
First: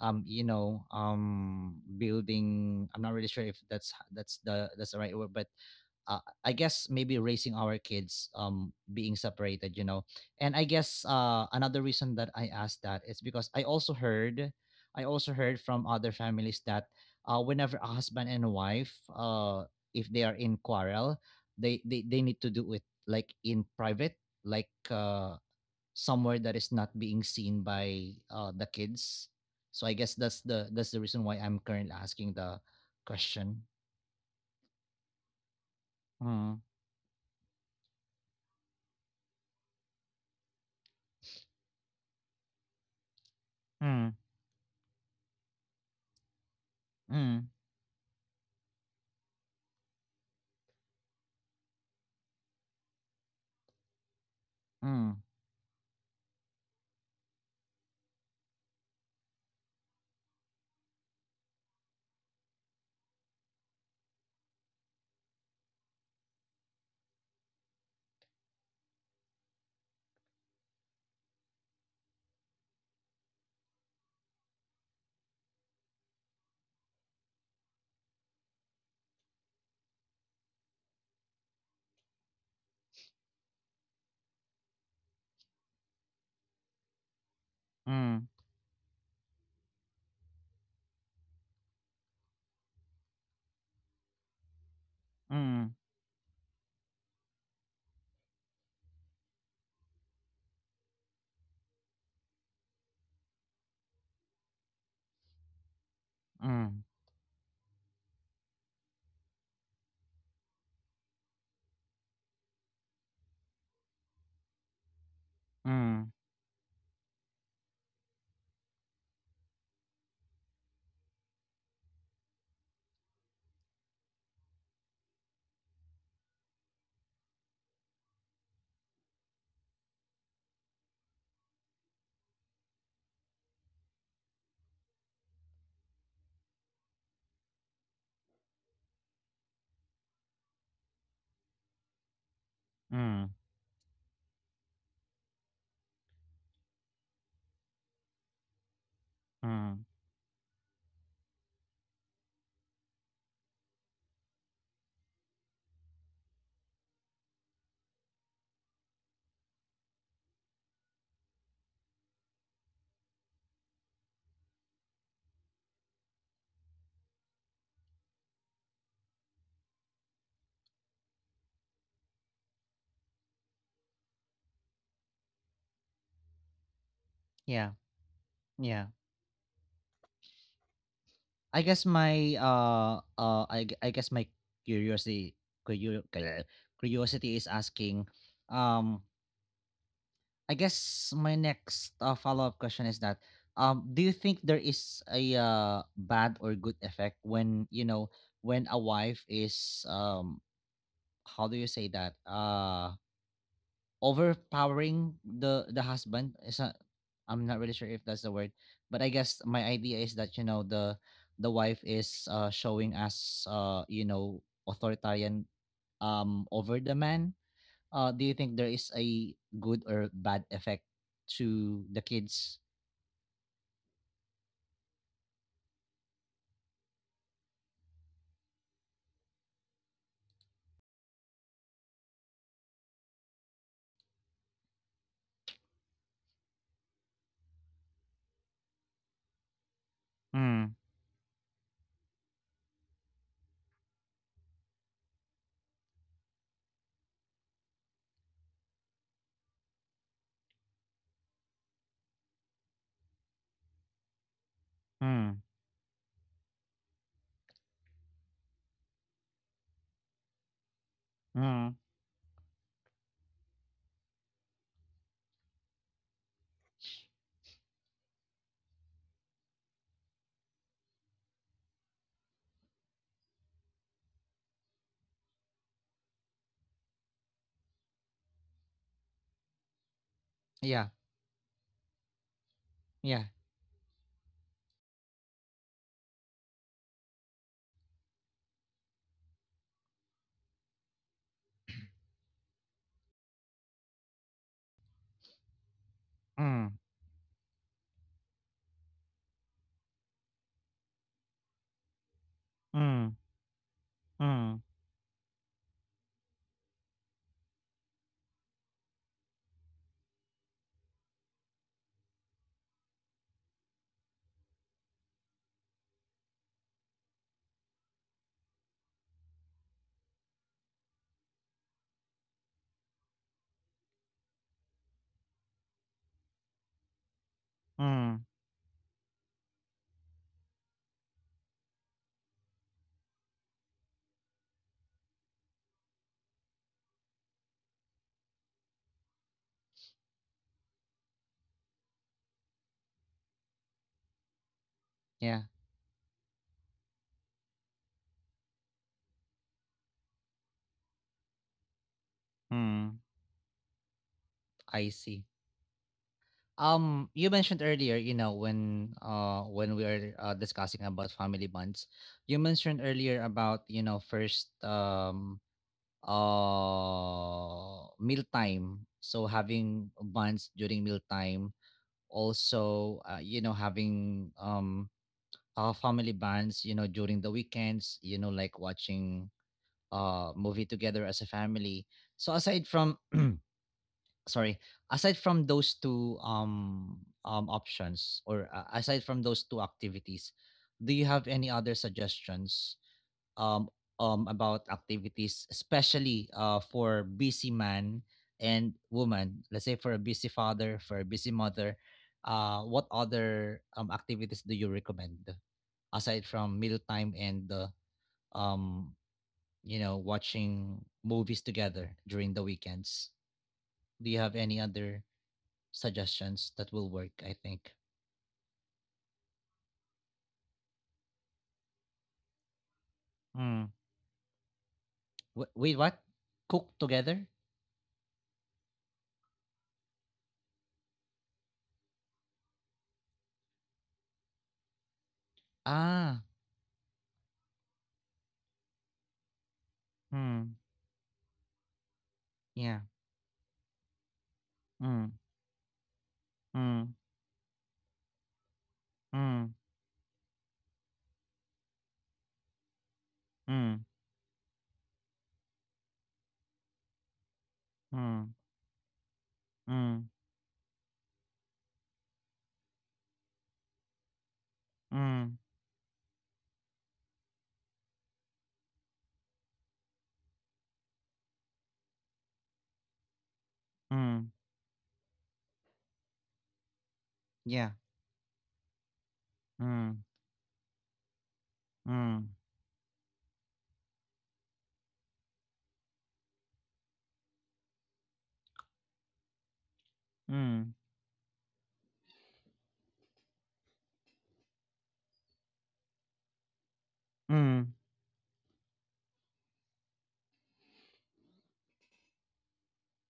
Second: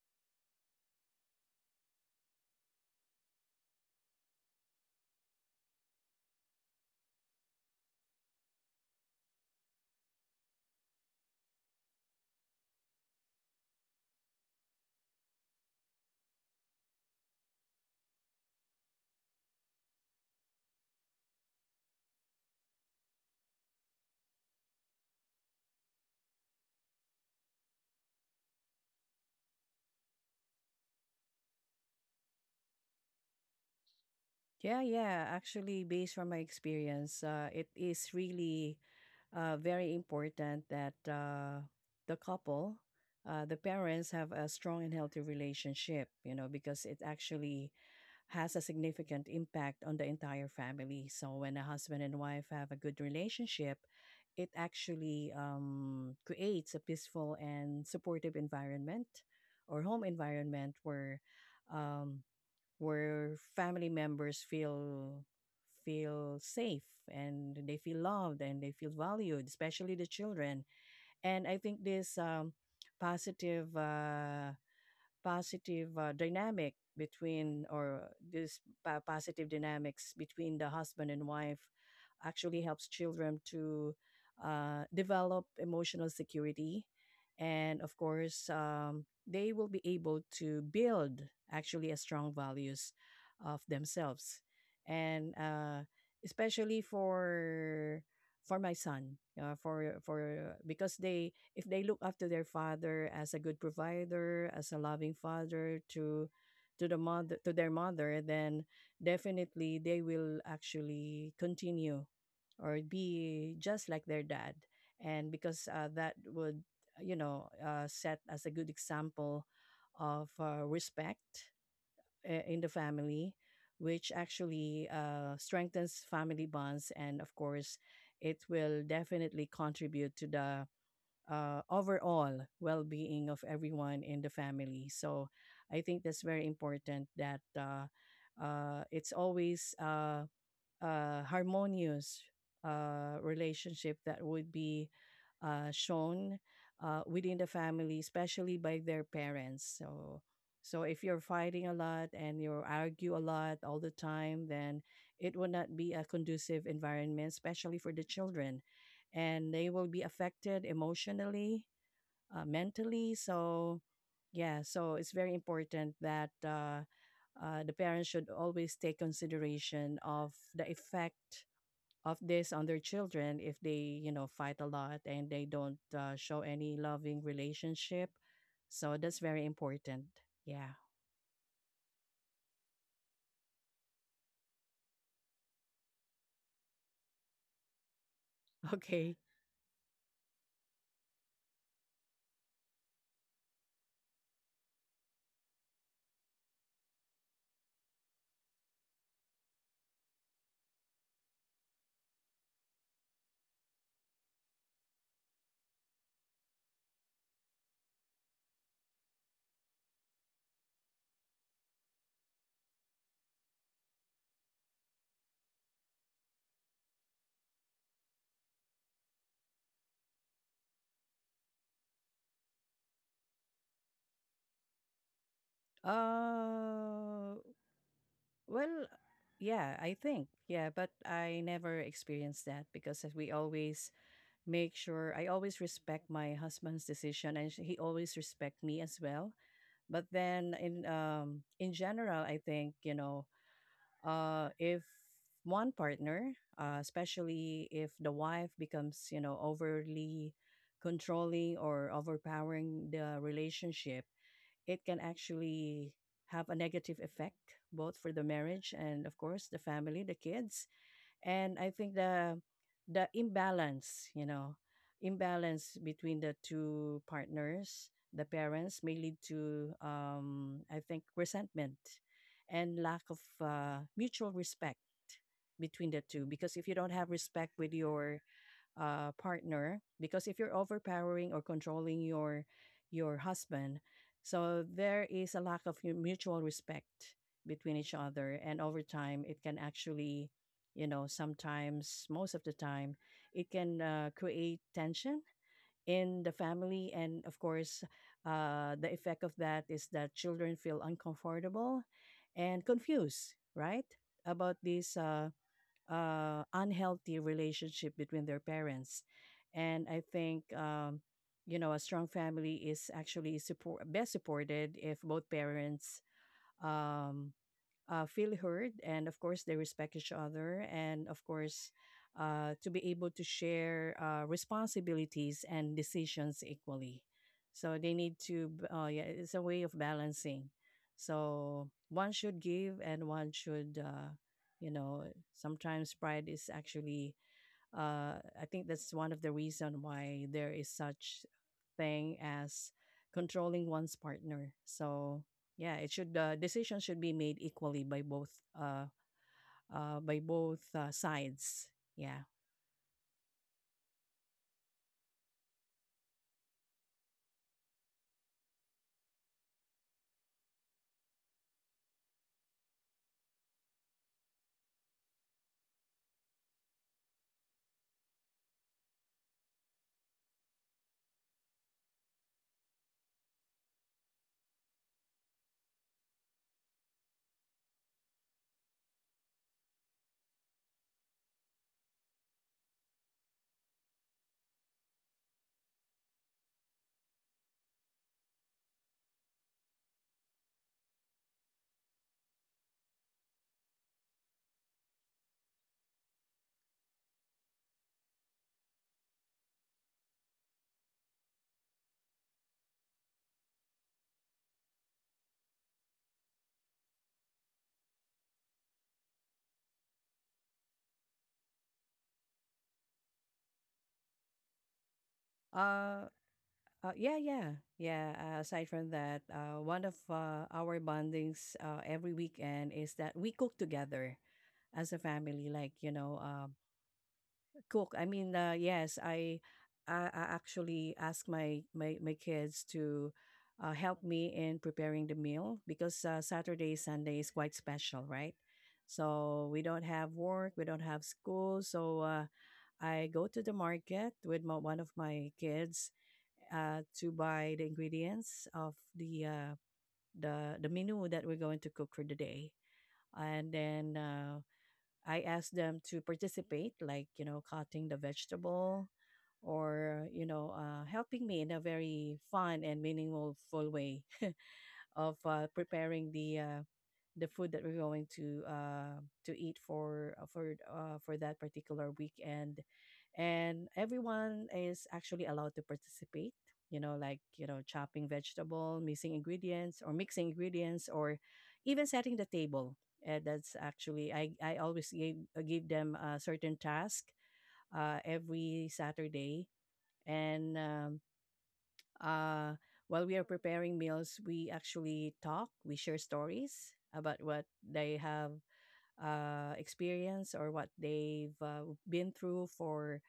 A: you know, building, I'm not really sure if that's the right word, but I guess maybe raising our kids being separated, you know. And I guess another reason that I asked that is because I also heard from other families that whenever a husband and wife if they are in quarrel, they need to do it like in private, like somewhere that is not being seen by the kids. So I guess that's the reason why I'm currently asking the question.
B: Yeah, yeah. Actually, based from my
A: Mm,
B: experience, it is really very important that the couple, the
A: mm,
B: parents, have a strong and healthy relationship, you know, because it
A: mm,
B: actually has a significant impact on the entire family. So when a husband and wife have a good relationship, it
A: mm.
B: actually, creates a peaceful and supportive environment, or home environment, where um, family members feel feel safe, and they feel loved, and they feel valued, especially the children. And I think this, positive uh, positive dynamic between, or this positive dynamics between the husband and wife, actually helps children to develop emotional security, and of
A: Mm,
B: course, they will be able to build actually a strong values of themselves. And
A: mm,
B: especially for my son, for because they, if they look after their father as a good provider, as a loving father
A: mm,
B: to the mother to their mother, then definitely they will actually continue or be just like their dad. And because
A: mm,
B: that would set as a good example of respect in the family, which actually strengthens family bonds, and of course it will definitely contribute to the overall well-being of everyone in the family. So I think that's very important that it's always harmonious
A: mm,
B: relationship that would be shown within the family, especially by their parents.
A: mm.
B: So if you're fighting a lot and you argue a lot all the time, then it will not be a conducive environment, especially for the children, and they will be affected emotionally, mentally. So, yeah, so it's very important that. The parents should always take consideration of the effect of this on their children if they fight a lot and they don't show any loving
A: Yeah,
B: relationship,
A: yeah.
B: so that's very important, yeah.
A: I guess I guess my curiosity curio- cu- curiosity is asking, um
B: Okay.
A: I guess my next follow-up question is that, do you think there is a bad or good effect when, you know, when a wife is how do you say that, overpowering the husband is a, I'm not really sure if that's the word, but I guess my idea is that, you know, the wife is showing us authoritarian, over the man. Do you think there is a good or bad effect to the kids?
B: uh well, yeah, I think, yeah, but I never experienced that, because as we always make sure, I always respect my husband's decision, and he always respect me as well. But then,
A: Mm,
B: in general, I think, you know, if one partner, especially if the wife becomes, you know, overly controlling or overpowering the relationship, it can
A: mm,
B: actually have a negative effect, both for the marriage and of course the family, the kids. And
A: mm.
B: I think the imbalance, you know, imbalance between the two partners, the parents, may lead to, um, I think, resentment and lack of mutual respect between the two. Because if you don't have respect with your partner, because if you're
A: Yeah,
B: overpowering or controlling your
A: yeah.
B: husband, so there is a lack of mutual respect between each other, and over time it can actually, you know, sometimes, most of the time, it can create tension in the
A: Mm,
B: family, and of course the effect of that is that children feel uncomfortable and
A: mm,
B: confused, right, about
A: mm,
B: this unhealthy relationship between their parents. And I think, you know, a strong family is actually best supported if both parents, um, feel heard, and of course they respect each other, and of course to be able to share responsibilities and decisions equally. So they need
A: mm.
B: to yeah, it's a way of balancing. So one should give and one should, you know sometimes pride is actually I think that's one of the reason why there is such thing as controlling one's partner. So
A: Yeah.
B: yeah, it should decisions should be made equally uh, by both sides. Yeah.
A: Mm. I see. You mentioned earlier, you know, when we are discussing about family bonds, you mentioned earlier about, you know, first, mealtime. So having bonds during mealtime, also you know, having family bonds, you know, during the weekends, you know, like watching movie together as a family. So sorry aside from those two options, or aside from those two activities, do you have any other suggestions, um about activities, especially for busy man and woman? Let's say for a busy father, for a busy mother, what other activities do you recommend aside from mealtime and, um you know, watching movies together during the weekends? Do you have any other
B: Uh,
A: suggestions that will
B: uh,
A: work,
B: yeah,
A: I
B: yeah,
A: think.
B: yeah. Aside from that, one of our bondings every weekend is that we cook
A: Mm.
B: together as a family. Like,
A: Wait,
B: you
A: what?
B: know,
A: Cook together?
B: cook. I mean, yes, I actually ask my kids to help me in preparing the meal, because
A: Ah,
B: Saturday Sunday is quite special, right? So we don't have work,
A: mm.
B: we don't have school, so
A: Yeah.
B: I go to the market with my, one of
A: Mm.
B: my kids,
A: Mm.
B: to buy the ingredients of the uh,
A: Mm.
B: the the menu that we're going to cook for the day, and
A: Mm.
B: then I asked them to participate, like, you know, cutting the
A: Mm.
B: vegetable
A: Mm.
B: or, you know, helping me in a very fun and meaningful way of
A: Mm.
B: preparing the food that we're going to eat for for that particular weekend, and
A: Mm.
B: everyone is actually allowed to participate. You know, like, you know,
A: Yeah.
B: chopping vegetable,
A: Mm.
B: mixing ingredients, or even setting
A: Mm.
B: the table. That's actually I always gave give them a certain task every Saturday, and
A: Mm.
B: uh, while we are preparing meals, we actually talk, we share stories about what
A: Mm.
B: they have experienced or what they've been through for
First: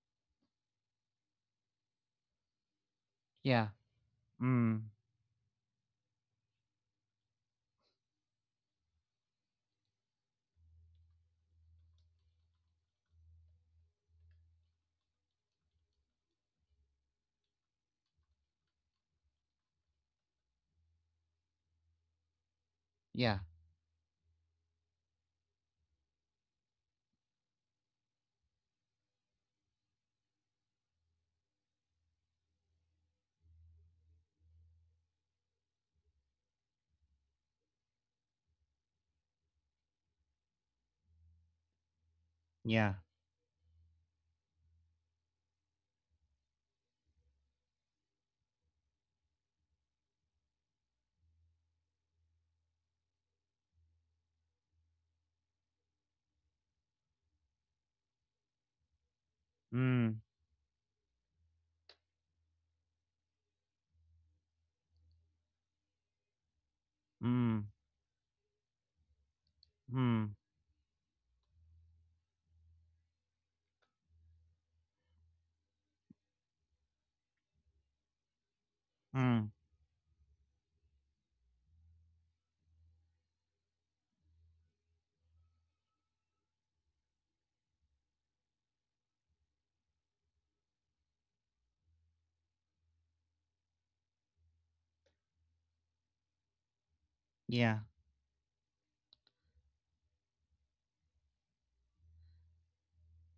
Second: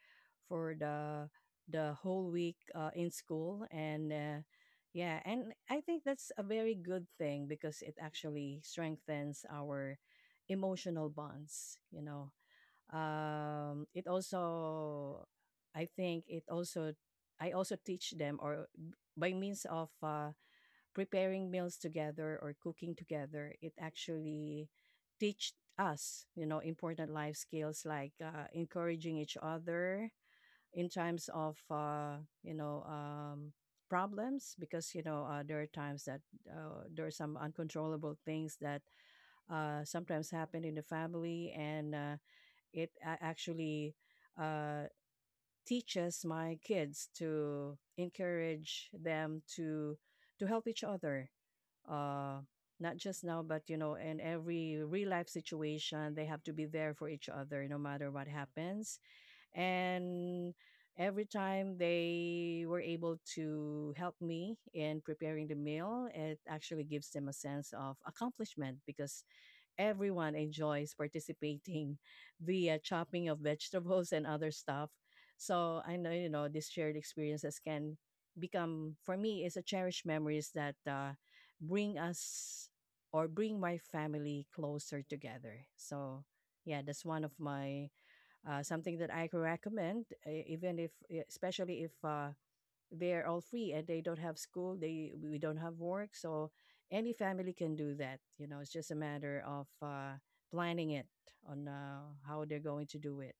B: for the the whole week in school.
A: Yeah.
B: And
A: Mm.
B: yeah, and I think that's a very good thing because it actually strengthens our emotional bonds, you know. It also, I think, it also, I also teach them, or by means of preparing meals together or cooking
A: Yeah.
B: together, it actually teach us, you know, important life skills like encouraging each other in times of you know um, problems. Because, you know, there are times that there are some uncontrollable things that sometimes happen in the family, and
A: Yeah.
B: actually uh, teaches my kids to encourage them to help each other, uh, not just now, but you know, in every real life situation they have to be there for each other no matter what happens.
A: Mm.
B: And every time they were able to help me in preparing the meal, it actually gives them a
A: Mm.
B: sense of accomplishment, because everyone
A: Mm.
B: enjoys participating via chopping of vegetables and other stuff. So I know, you know, these shared experiences can become, for me,
A: Mm.
B: is a cherished memories that bring us, or bring my family closer together. So yeah, that's one of my something that I can recommend, even if especially if they're all free and they don't have school, they we don't have work, so any family can
A: Yeah.
B: do that. You know, it's just a matter of planning it on how they're going to do it.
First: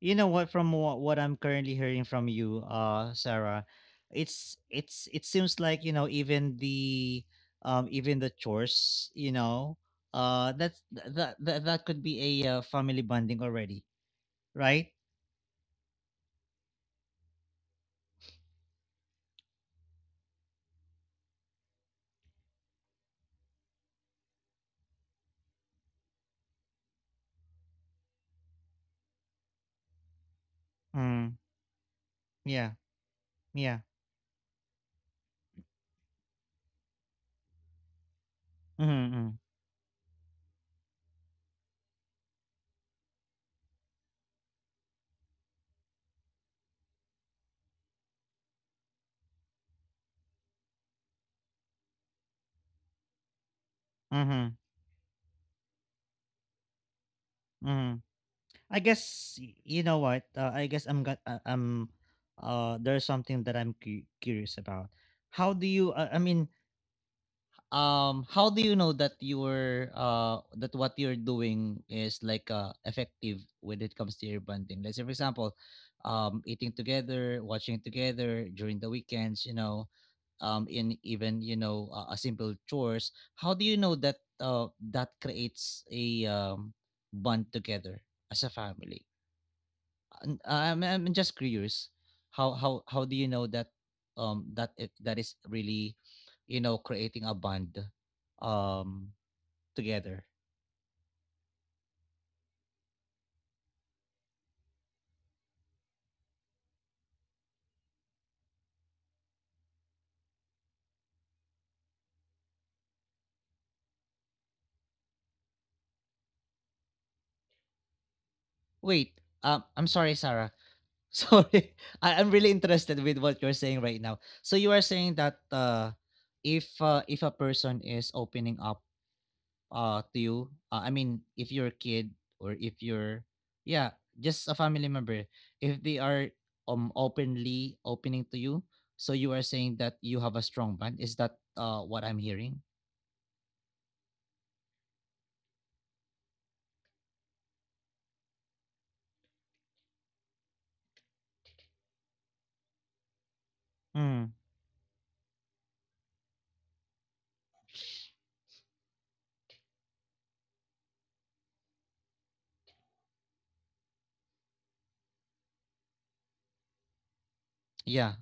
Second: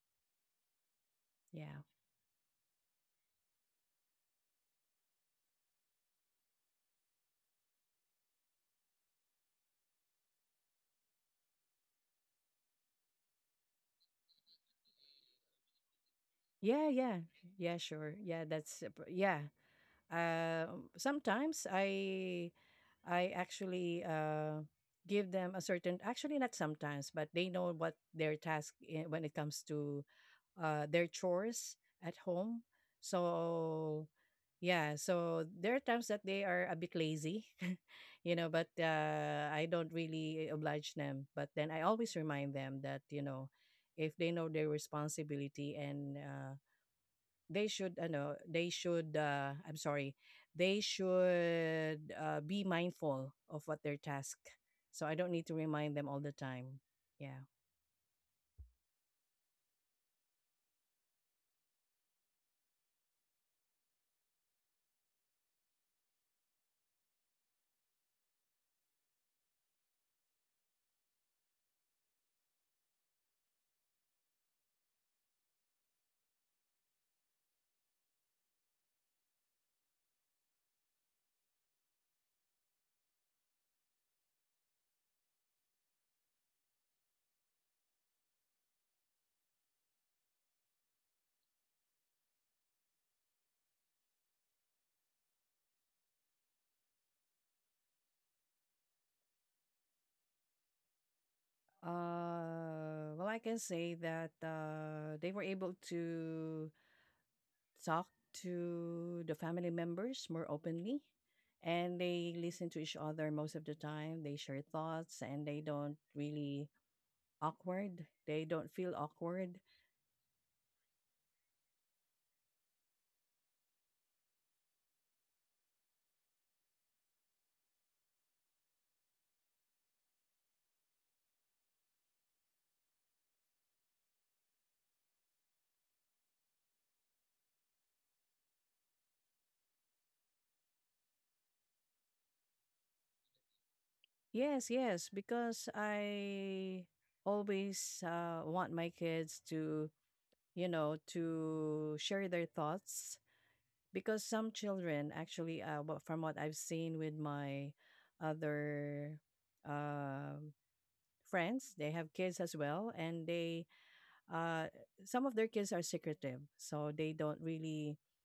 A: You know what, from what I'm currently
B: yeah
A: hearing from you, Sarah, it seems like, you know, even the chores, you know, that's that could be a family bonding already, right?
B: yeah yeah yeah sure yeah Yeah. uh, Sometimes I actually give them a certain, actually not sometimes, but they know what their task when it comes to their
A: Mm,
B: chores at home.
A: yeah, yeah.
B: So yeah, so there are times that they are a bit lazy, you know, but
A: Mm-hmm,
B: I don't really oblige them. But then I always remind them that, you know, if they know their responsibility, and they should, I know, they should. I'm sorry, they should be mindful of what their task.
A: mm-hmm,
B: So I don't need to remind them all the time. Yeah.
A: mm-hmm. I guess you know what, I guess I'm got there's something that I'm curious about. How do you I mean, how do you know that you're that what you're doing is like effective when it comes to your bonding? Let's say for example, eating together, watching together during the weekends, you know, in even, you know, a simple chores, how do you know that that creates a bond together as a family? I'm just curious. How do you know that that it, that is really, you know, creating a bond, um together?
B: Well, I can say that they were able to talk to the family members more openly, and they listen to each other most of the time. They share thoughts, and they don't really awkward. They don't feel
A: Wait,
B: awkward.
A: I'm sorry, Sarah. Sorry. I, I'm really interested with what you're saying right now. So you are saying that if a person is opening up to you, I mean, if you're a kid, or if you're, yeah, just a family member, if they are openly opening to you, so you are saying that you have a strong bond. Is that what I'm hearing?
B: Yes, yes, because I always want my kids to, you know, to share their thoughts. Because
A: Mm.
B: some children actually, from what I've seen with my other um friends, they have kids as well, and they, uh, some of their kids are secretive, so they don't really,
A: Yeah,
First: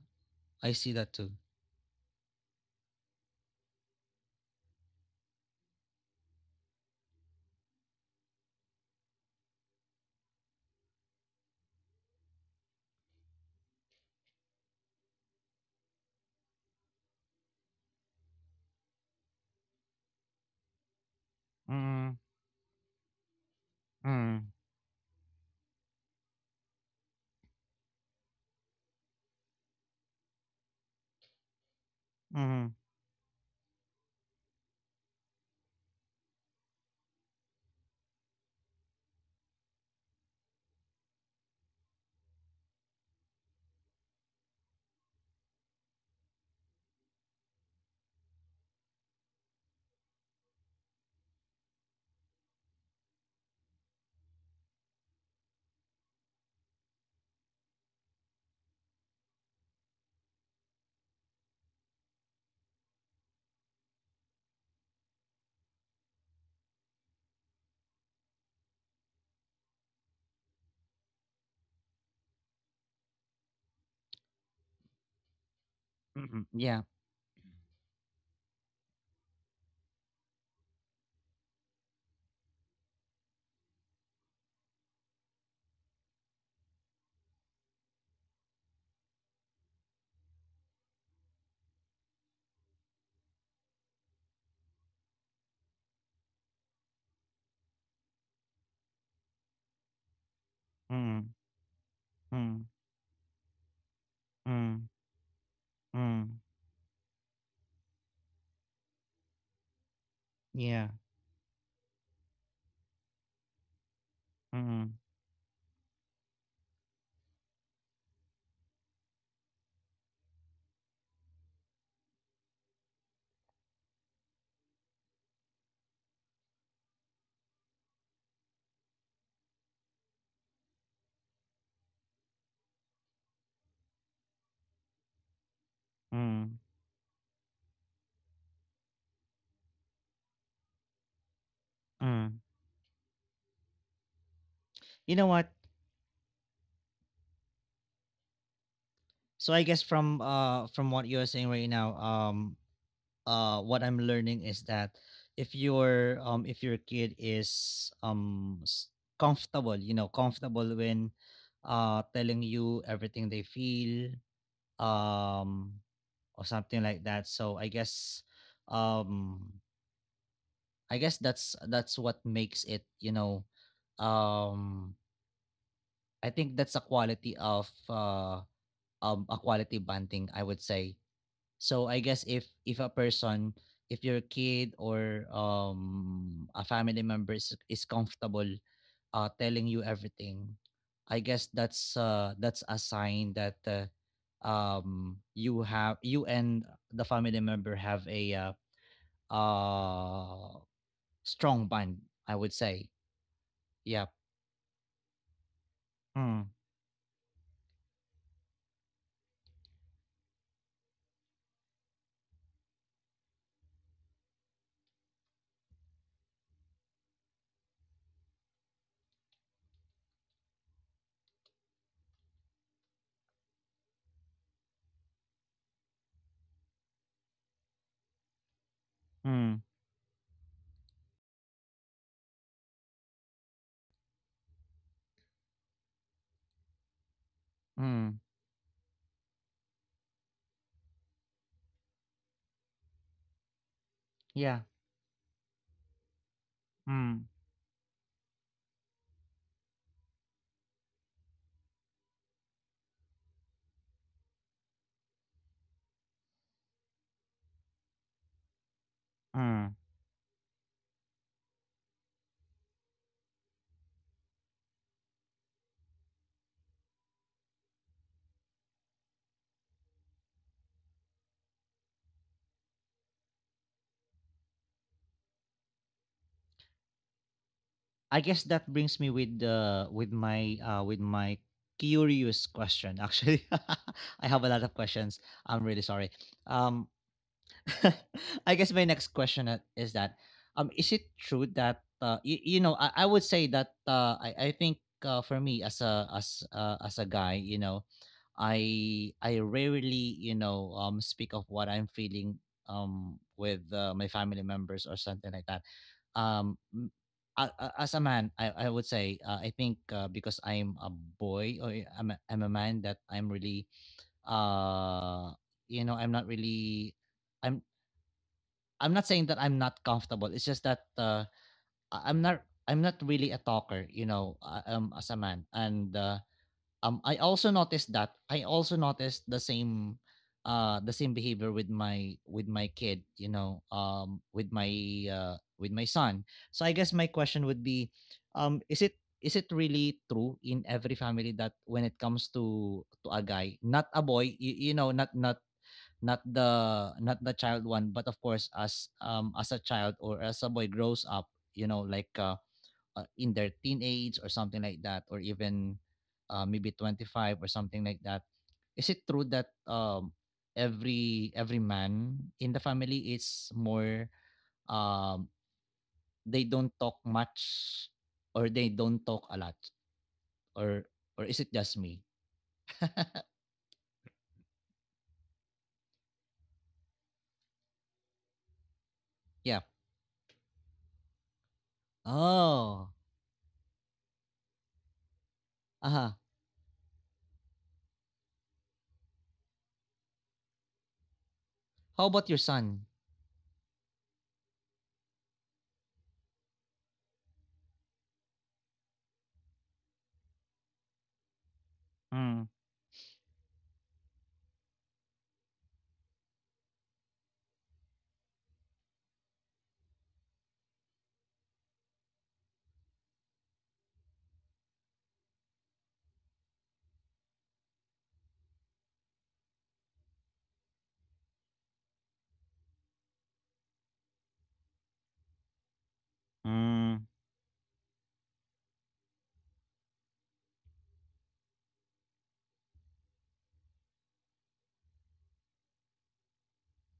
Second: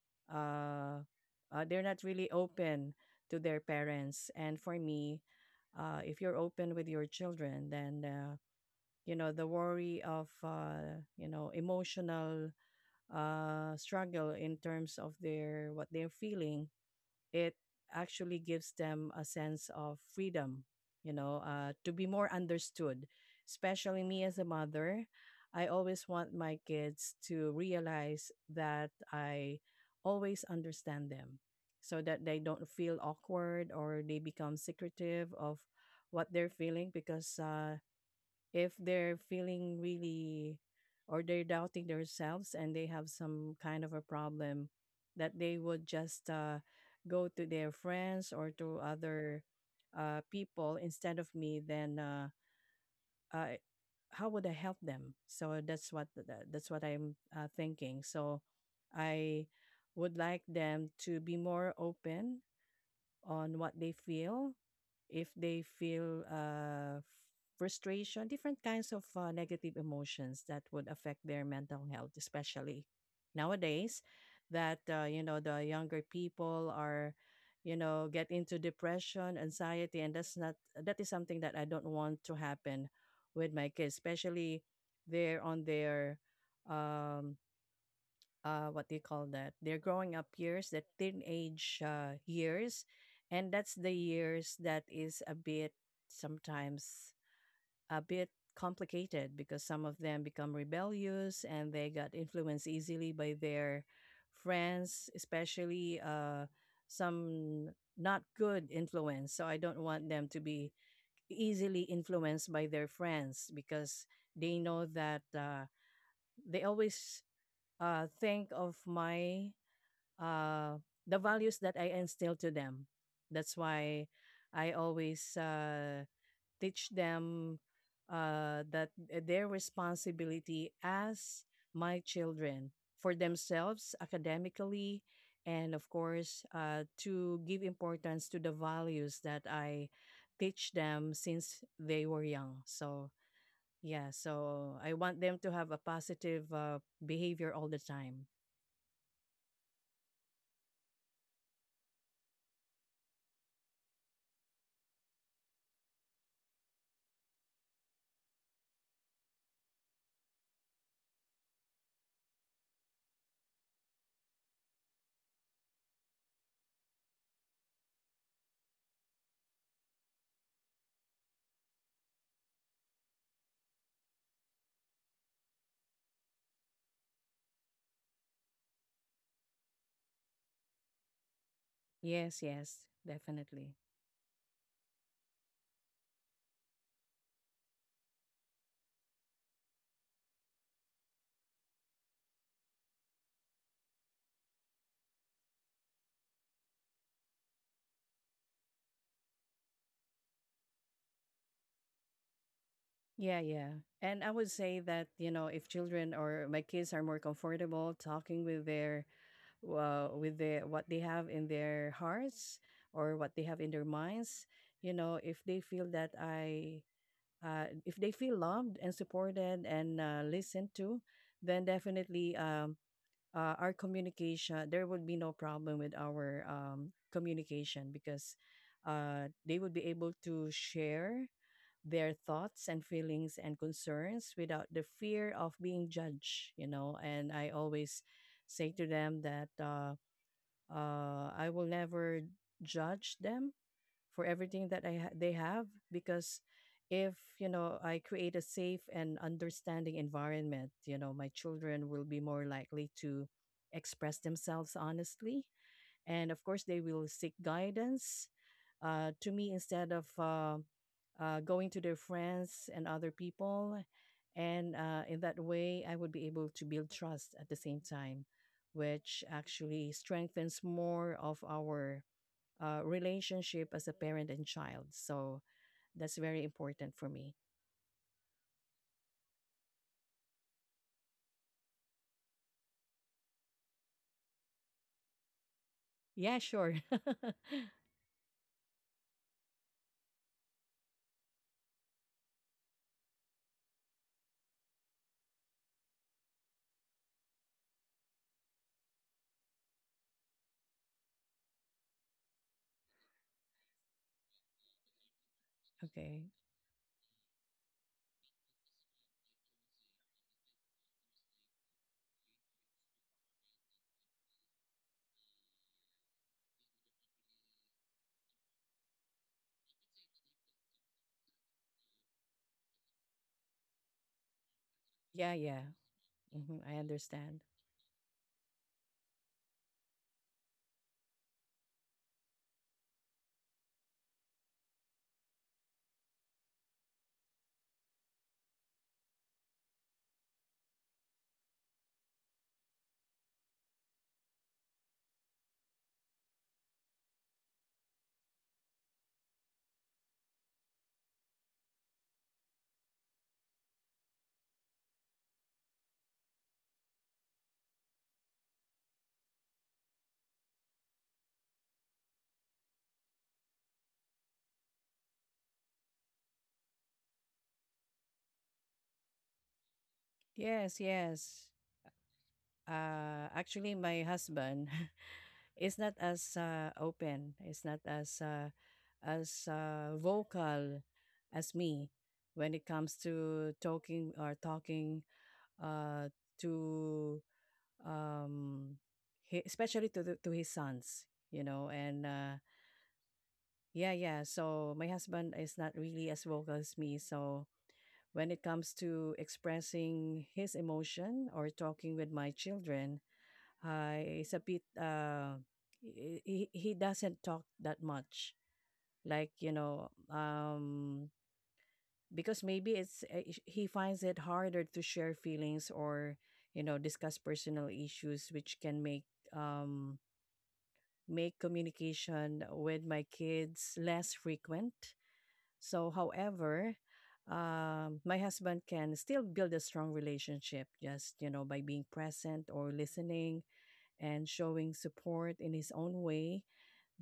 A: I see
B: uh,
A: that too.
B: they're not really open to their parents. And for me, if you're open with your children, then the worry of emotional struggle in terms of their what they're feeling, it actually gives them a sense of freedom, to be
A: Mm.
B: more understood. Especially me as a
A: Mm.
B: mother, I always want my kids to realize that I always understand them, so that they
A: Mm.
B: don't feel awkward or they become secretive of what they're feeling. Because if they're feeling really, or they're doubting themselves, and they have some kind of a problem, that they would just go to their friends or to other people instead of me, then uh, how would I help them? So that's what that's what I'm thinking. So I would like them to be more open on what they feel, if they feel frustration, different kinds of negative emotions that would affect their mental health, especially nowadays, that, you know, the younger
A: Mhm.
B: people
A: Yeah.
B: are, you know, get into depression, anxiety, and that's not, that is something that I don't want to happen with my kids, especially they're on their, um, what do you call that, their growing up years, that teenage years. And that's the years that is a bit sometimes a bit complicated, because some of them become
A: Mm.
B: rebellious and they got
A: Mm.
B: influenced easily by their
A: Mm.
B: friends, especially
A: Mm.
B: some not good influence. So I don't want them to be
A: Yeah.
B: easily influenced by their friends, because they know
A: Mm.
B: that they always think of my uh, the values that I instill to them. That's why I always teach them that their responsibility as my children, for themselves academically, and of course
A: Mm.
B: to give importance to the values that I teach them since they were
A: Mm.
B: young. So yeah, so I
A: You
B: want
A: know
B: them to
A: what?
B: have a positive behavior all the time.
A: So I guess from what you're saying right now, what I'm learning is that if your kid is comfortable, you know, comfortable when telling you everything they feel, um or something like that. So I guess, um I guess that's what makes it, you know, um I think that's a quality of a quality bonding, I would say. So I guess
B: Yes, yes,
A: if a person,
B: definitely.
A: if your kid or a family member is comfortable telling you everything, I guess that's a sign that, you have you and the family member have a, uh strong bond, I would say.
B: Yeah, yeah.
A: Yeah.
B: And I would say that, you know, if children or
A: Mm,
B: my kids are more comfortable talking with their what they have in their hearts or what they have in their minds, you know, if they feel that I if they feel loved and supported and listened to, then definitely our communication, there would be no problem with our communication because they
A: mm,
B: would be able to share their thoughts and feelings and concerns without the fear of being judged, you know. And I always
A: mm,
B: say to them that I will never judge them for
A: yeah.
B: everything that they have because if
A: Mm,
B: you know I create a safe and understanding environment, you know, my children will be more likely to express themselves honestly, and of course they will seek guidance to me
A: mm.
B: instead of going to their friends and other people. And in that way, I would be able to build trust at the same time, which actually strengthens more of our relationship as a parent and child. So that's very important for me.
A: I guess that brings me with the with my curious question. Actually, I have a lot of questions. I'm really sorry.
B: Yeah, sure.
A: Um, I guess my next question is that, is it true that you, you know, I would say that I think for me as a as a guy, you know, I rarely, you know, speak of what I'm feeling, with my family members or something like that.
B: Okay.
A: Um, m- as a man, I would say I think because I'm a boy or I'm a man, that I'm really uh I'm not really, I'm I'm not saying that I'm not comfortable. It's just that I'm not, I'm not really a talker, you know, as a
B: Yeah,
A: man.
B: yeah.
A: And.
B: Hmm, I
A: I
B: understand.
A: also noticed that i also noticed the same behavior with my kid, with my son. So I guess my question would be, is it really true in every family that when it comes to a guy, not a boy, not the child one, but of course, as a child or as a boy grows up, in their teenage or something like that, or even maybe 25 or something like that. Is it true that, every man in the family is more, um, they don't talk much, or they don't talk a lot,
B: Yes,
A: or or is
B: yes.
A: it just me?
B: Actually, my husband it's not as open. It's not as
A: Yeah.
B: vocal as me when it
A: Oh.
B: comes to talking or talking uh,
A: Uh-huh.
B: to um, hi especially to to his sons, you know. And
A: How about your son?
B: yeah, yeah. So my husband is not really as vocal as me. So when it comes to expressing his emotion or talking with my
A: Mm.
B: children, it's a bit he doesn't talk that much like, you know, because maybe he finds it harder to share feelings or, you know, discuss personal issues which can make um make communication with my kids less frequent. So however,
A: Mm.
B: my husband can still build a strong relationship just, you know, by being present or listening and showing support in his own way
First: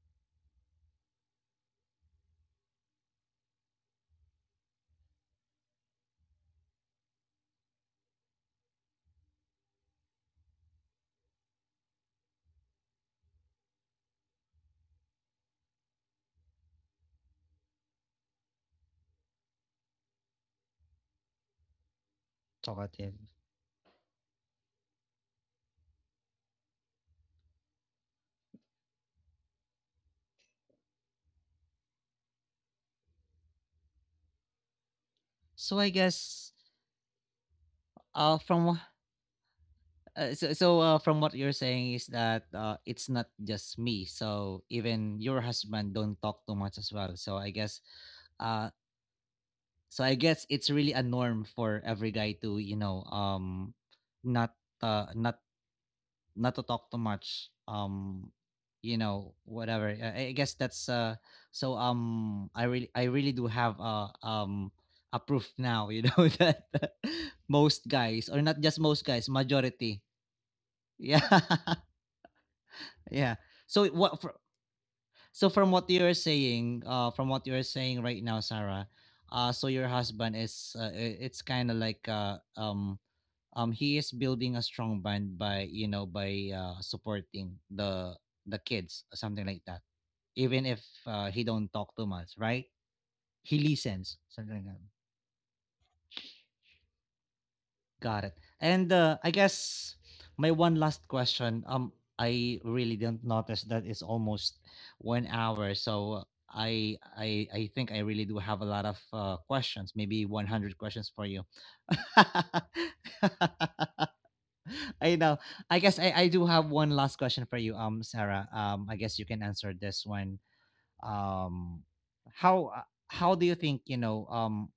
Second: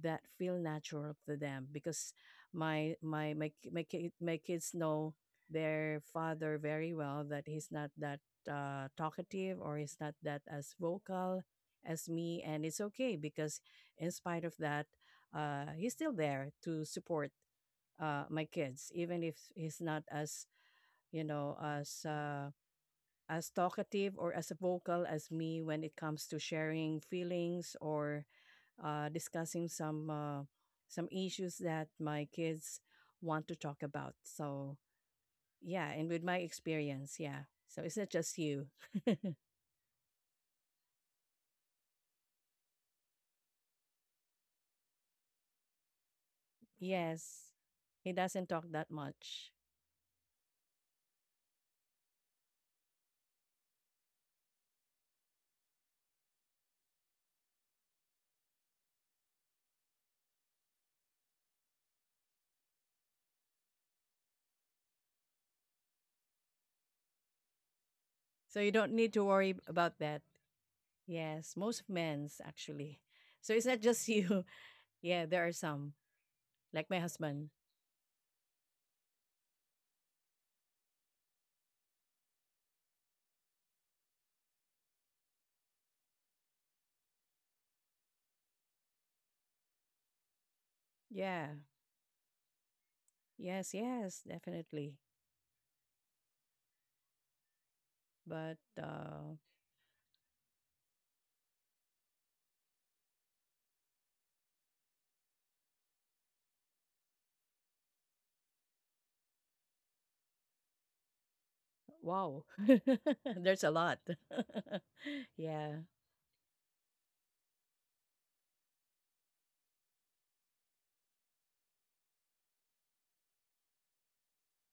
B: that feel natural to them because my kids know their father very well, that he's not that talkative or he's not that as vocal as me, and it's okay because in spite of that, he's still there to support my kids even if he's not as, you know,
A: Talkative.
B: as talkative or as vocal as me when it comes to sharing feelings or discussing some issues that my kids want to talk about. So
A: So I
B: yeah, and with my
A: guess
B: experience, yeah. So it's not just you.
A: from so so from what you're saying is that, it's not just me. So even your husband don't talk too much as well. So I
B: Yes,
A: guess
B: he doesn't talk
A: uh
B: that much,
A: it's really a norm for every guy to, not uh not not to talk too much. Whatever. I guess that's I really do have a proof now, that most guys, or not
B: so you
A: just
B: don't
A: most
B: need
A: guys,
B: to worry
A: majority.
B: about that.
A: Yeah.
B: Yes, most men's actually.
A: Yeah.
B: So it's
A: So
B: not just
A: what fr-
B: you. Yeah,
A: so
B: there are
A: from what
B: some
A: you're saying,
B: like my husband.
A: right now, Sarah, so your husband is, it's kind of like, he is building a strong bond by, by supporting the kids or something like that. Even if he
B: Yeah.
A: don't talk too much, right? He
B: Yes,
A: listens,
B: yes,
A: something like that.
B: definitely.
A: Got it.
B: But
A: And I guess my one last question. I really didn't notice that it's almost 1 hour. So I think I really do have a lot of questions. Maybe 100 questions for you.
B: wow, there's a lot.
A: I know. I
B: Yeah.
A: guess I do have one last question for you, Sarah. I guess you can answer this one. Um, how do you think,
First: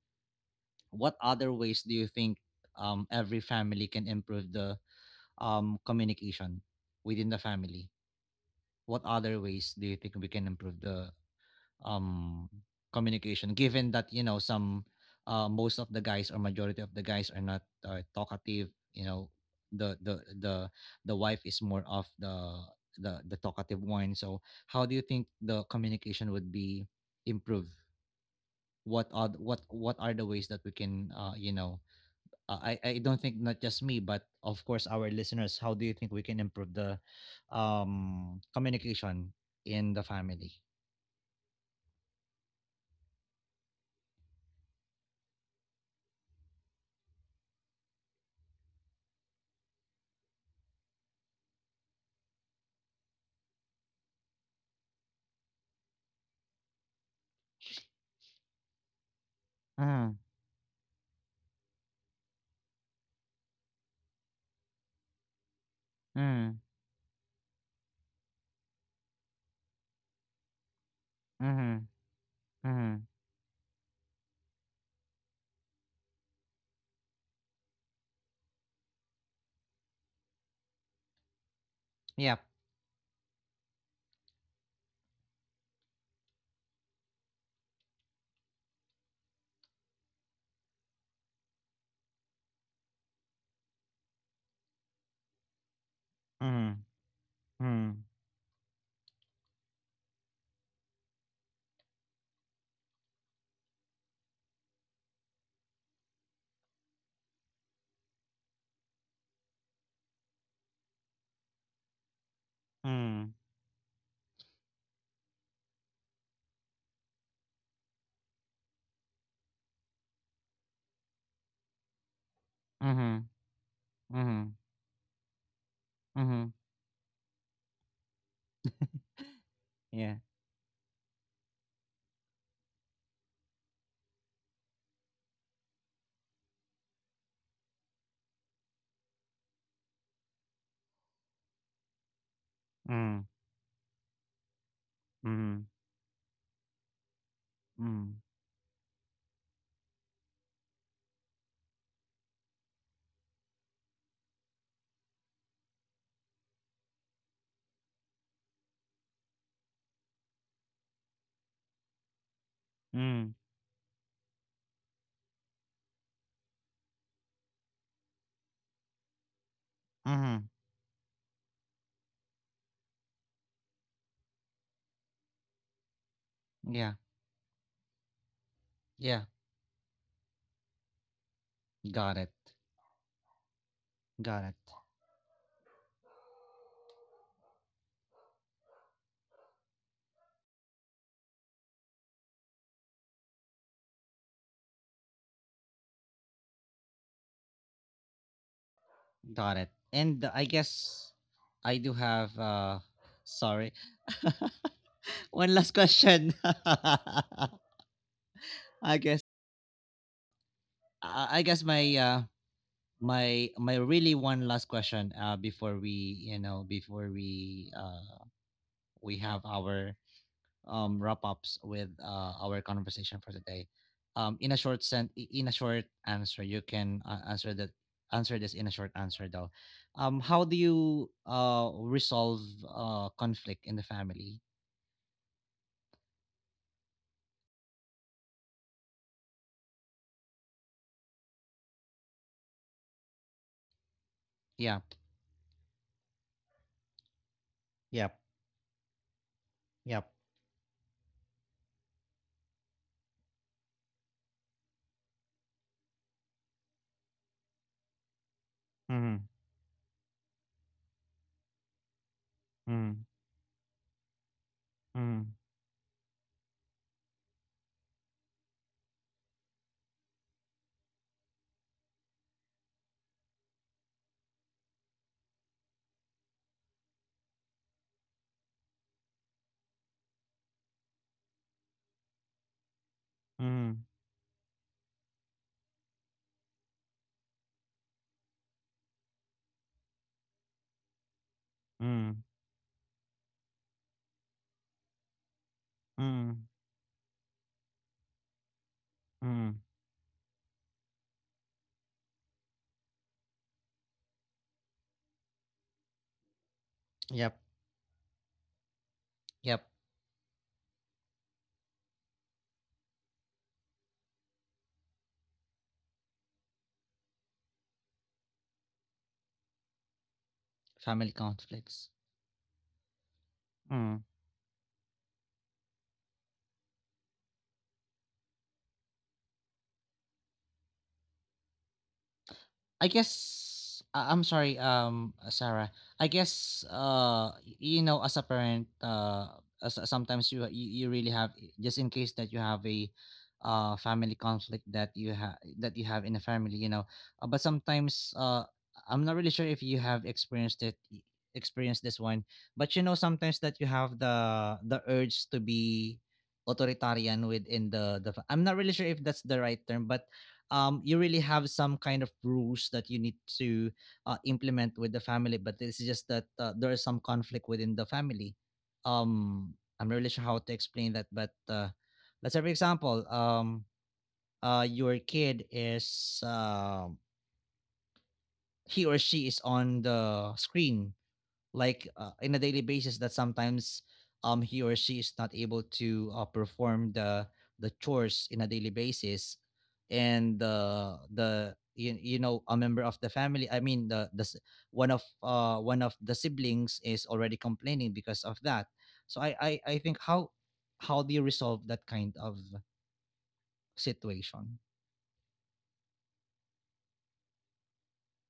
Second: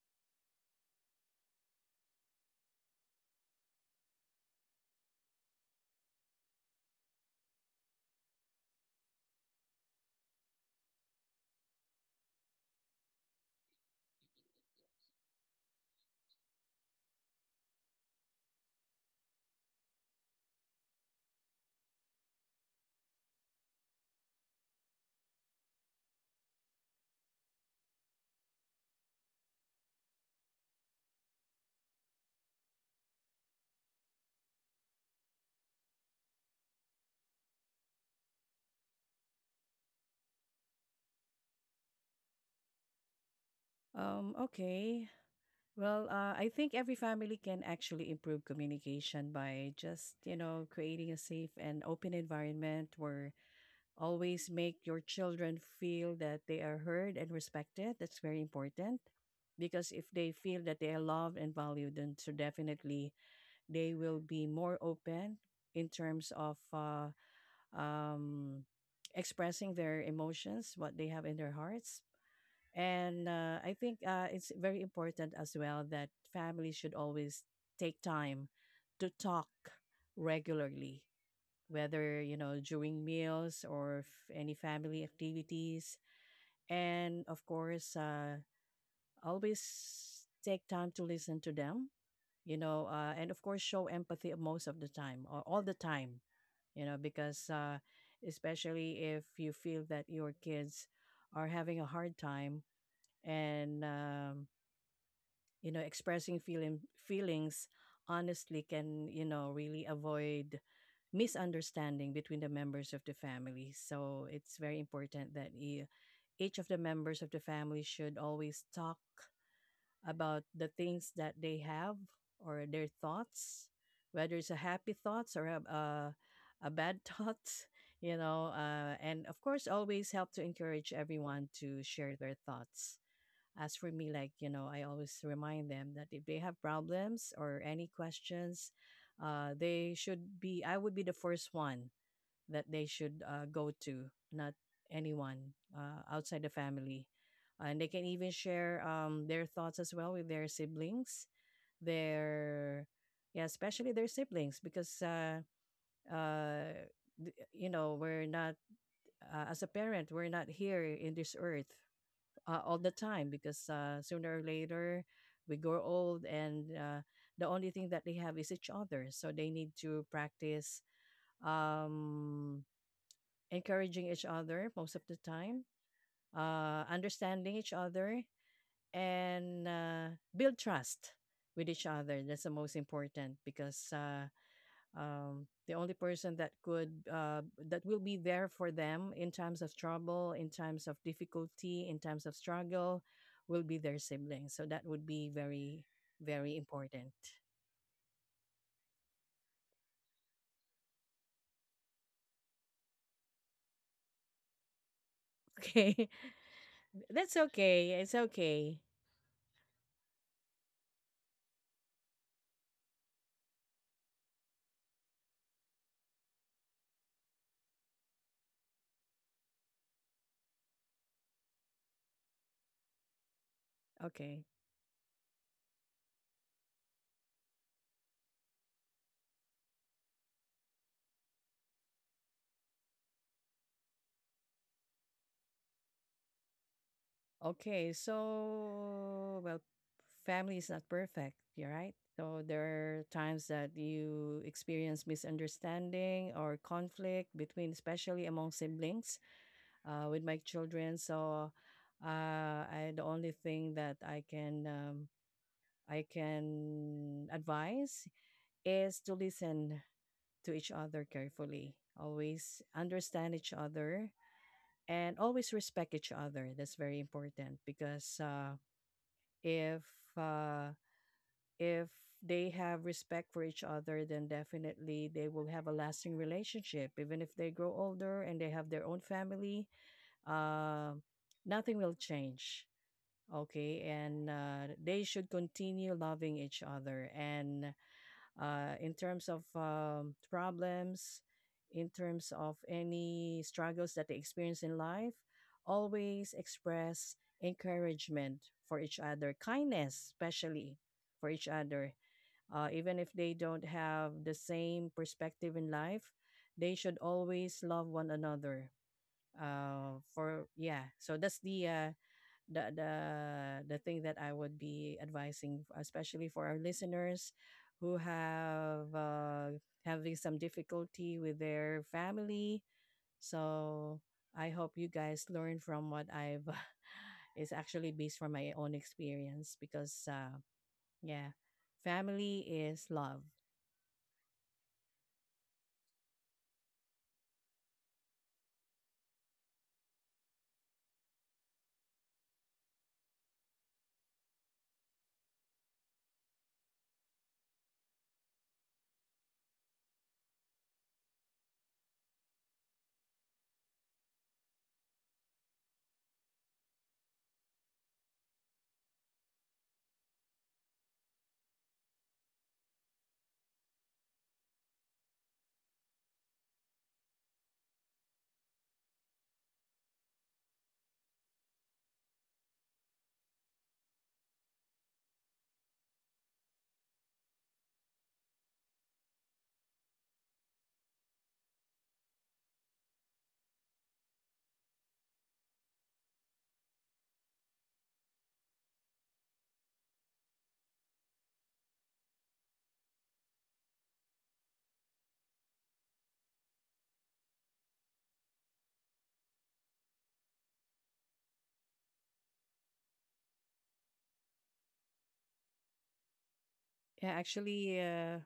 A: what other ways do you think every family can improve the, communication within the family? What other ways do you think we can improve the, um, communication, given that, some, most of the guys or majority of the guys are not talkative. The the wife is more of the talkative one. So how do you think the communication would be improved? What are the ways that we can, I don't think not just me, but of course our listeners. How do you think we can improve the communication in the family?
B: Um, okay. Well, I think every family can actually improve communication by just, you know, creating a safe and open environment where always make your children feel that they are heard and respected. That's very important because if
A: Mm,
B: they feel that they are loved and valued, then so definitely they will be more open in terms of
A: mm,
B: um, expressing their emotions, what they have in their
A: mm,
B: hearts.
A: mm.
B: And I think it's very important as well that families should always take time to talk regularly, whether, you
A: Yep.
B: know, during meals or any family activities. And of course, always take time to listen to them, you know, and of course, show empathy most of the time or all the time, you
A: Mm,
B: know, because
A: mm,
B: especially if you feel that your kids are having a hard time and, you know, expressing feelings honestly can, you know, really avoid misunderstanding between the members of the
A: mm,
B: family. So it's very important that you, each of the members of the family, should always talk about the things that they have or their
A: mm,
B: thoughts, whether it's a
A: mm,
B: happy thoughts or
A: mm.
B: a bad thoughts, you know. And of course, always
A: Yeah.
B: help to encourage everyone to share their thoughts. As for me, like, you know, I always remind them that if they have problems or any questions, they should be. I would be the first one that they should
A: Mm,
B: go to, not anyone
A: mm,
B: outside the family. And they can
A: mm,
B: even share their thoughts as well with their siblings, their, yeah, especially their siblings, because, uh, you know, we're not, as a parent, we're not here in this earth all the time
A: mm,
B: because sooner or later we grow old and the only thing that they have is each other. So they need to
A: mm.
B: practice um encouraging each other most of the time,
A: Yeah.
B: understanding each other,
A: Yeah,
B: and build trust with each other.
A: got it,
B: That's the most important because
A: got it,
B: the only person that could that will be there for them in times of trouble, in times of difficulty, in times of struggle, will be their siblings. So that would be very very important.
A: got it. And I guess I do have, sorry. One last
B: Okay,
A: question.
B: that's okay. It's okay.
A: I guess uh, I guess my uh my really one last question before we you know before we have our wrap ups with our conversation for today.
B: Okay.
A: In a short answer you can, answer this in a short answer though. How do you resolve conflict in the family?
B: Okay, so well, family is not perfect, you're right. So there are times that you
A: Yeah.
B: experience misunderstanding or conflict between,
A: Yep.
B: especially among siblings,
A: Yep.
B: with my children. So uh, the only thing that I can advise is to
A: Mm-hmm.
B: listen to each other carefully. Always
A: Mm-hmm.
B: understand each other and always respect each other. That's very important because. If uh, if they have respect for each other, then definitely they will have a lasting relationship. Even if they grow older and they have their own family, uh, nothing will change.
A: Mm-hmm.
B: Okay, and they should continue loving each other. And in terms of problems, in
A: Mm-hmm.
B: terms of any struggles that they experience in life, always
A: Mm,
B: express encouragement for each other,
A: mm.
B: kindness, especially for each other. Even if they don't have the same perspective in life, they should
A: Yep,
B: always love one another.
A: yep.
B: For yeah, so that's the the the thing that I would be advising, especially for our listeners who have having some
A: Family
B: difficulty with their
A: conflicts.
B: family. So I hope you guys learn from what I've. It's actually based from my own experience because, yeah, family is
A: I guess
B: love.
A: I'm sorry, Sarah. I guess you know, as a parent, sometimes you really have, just in case that you have a family conflict that you have in a family, you know. But sometimes, I'm not really sure if you have experienced this one, but you know, sometimes that you have the urge to be authoritarian within the fa- I'm not really sure if that's the right term, but, you really have some kind of rules that you need to, implement with the family, but it's just that, there is some conflict within the family. Um, I'm not really sure how to explain that, but, let's say, for example, your kid is, he or she is on the screen, in a daily basis, that sometimes, he or she is not able to, perform the chores in a daily basis, and, you know, a member of the family, I mean, one of the siblings is already complaining because of that. So I think how do you resolve that kind of situation?
B: Yeah, actually, uh,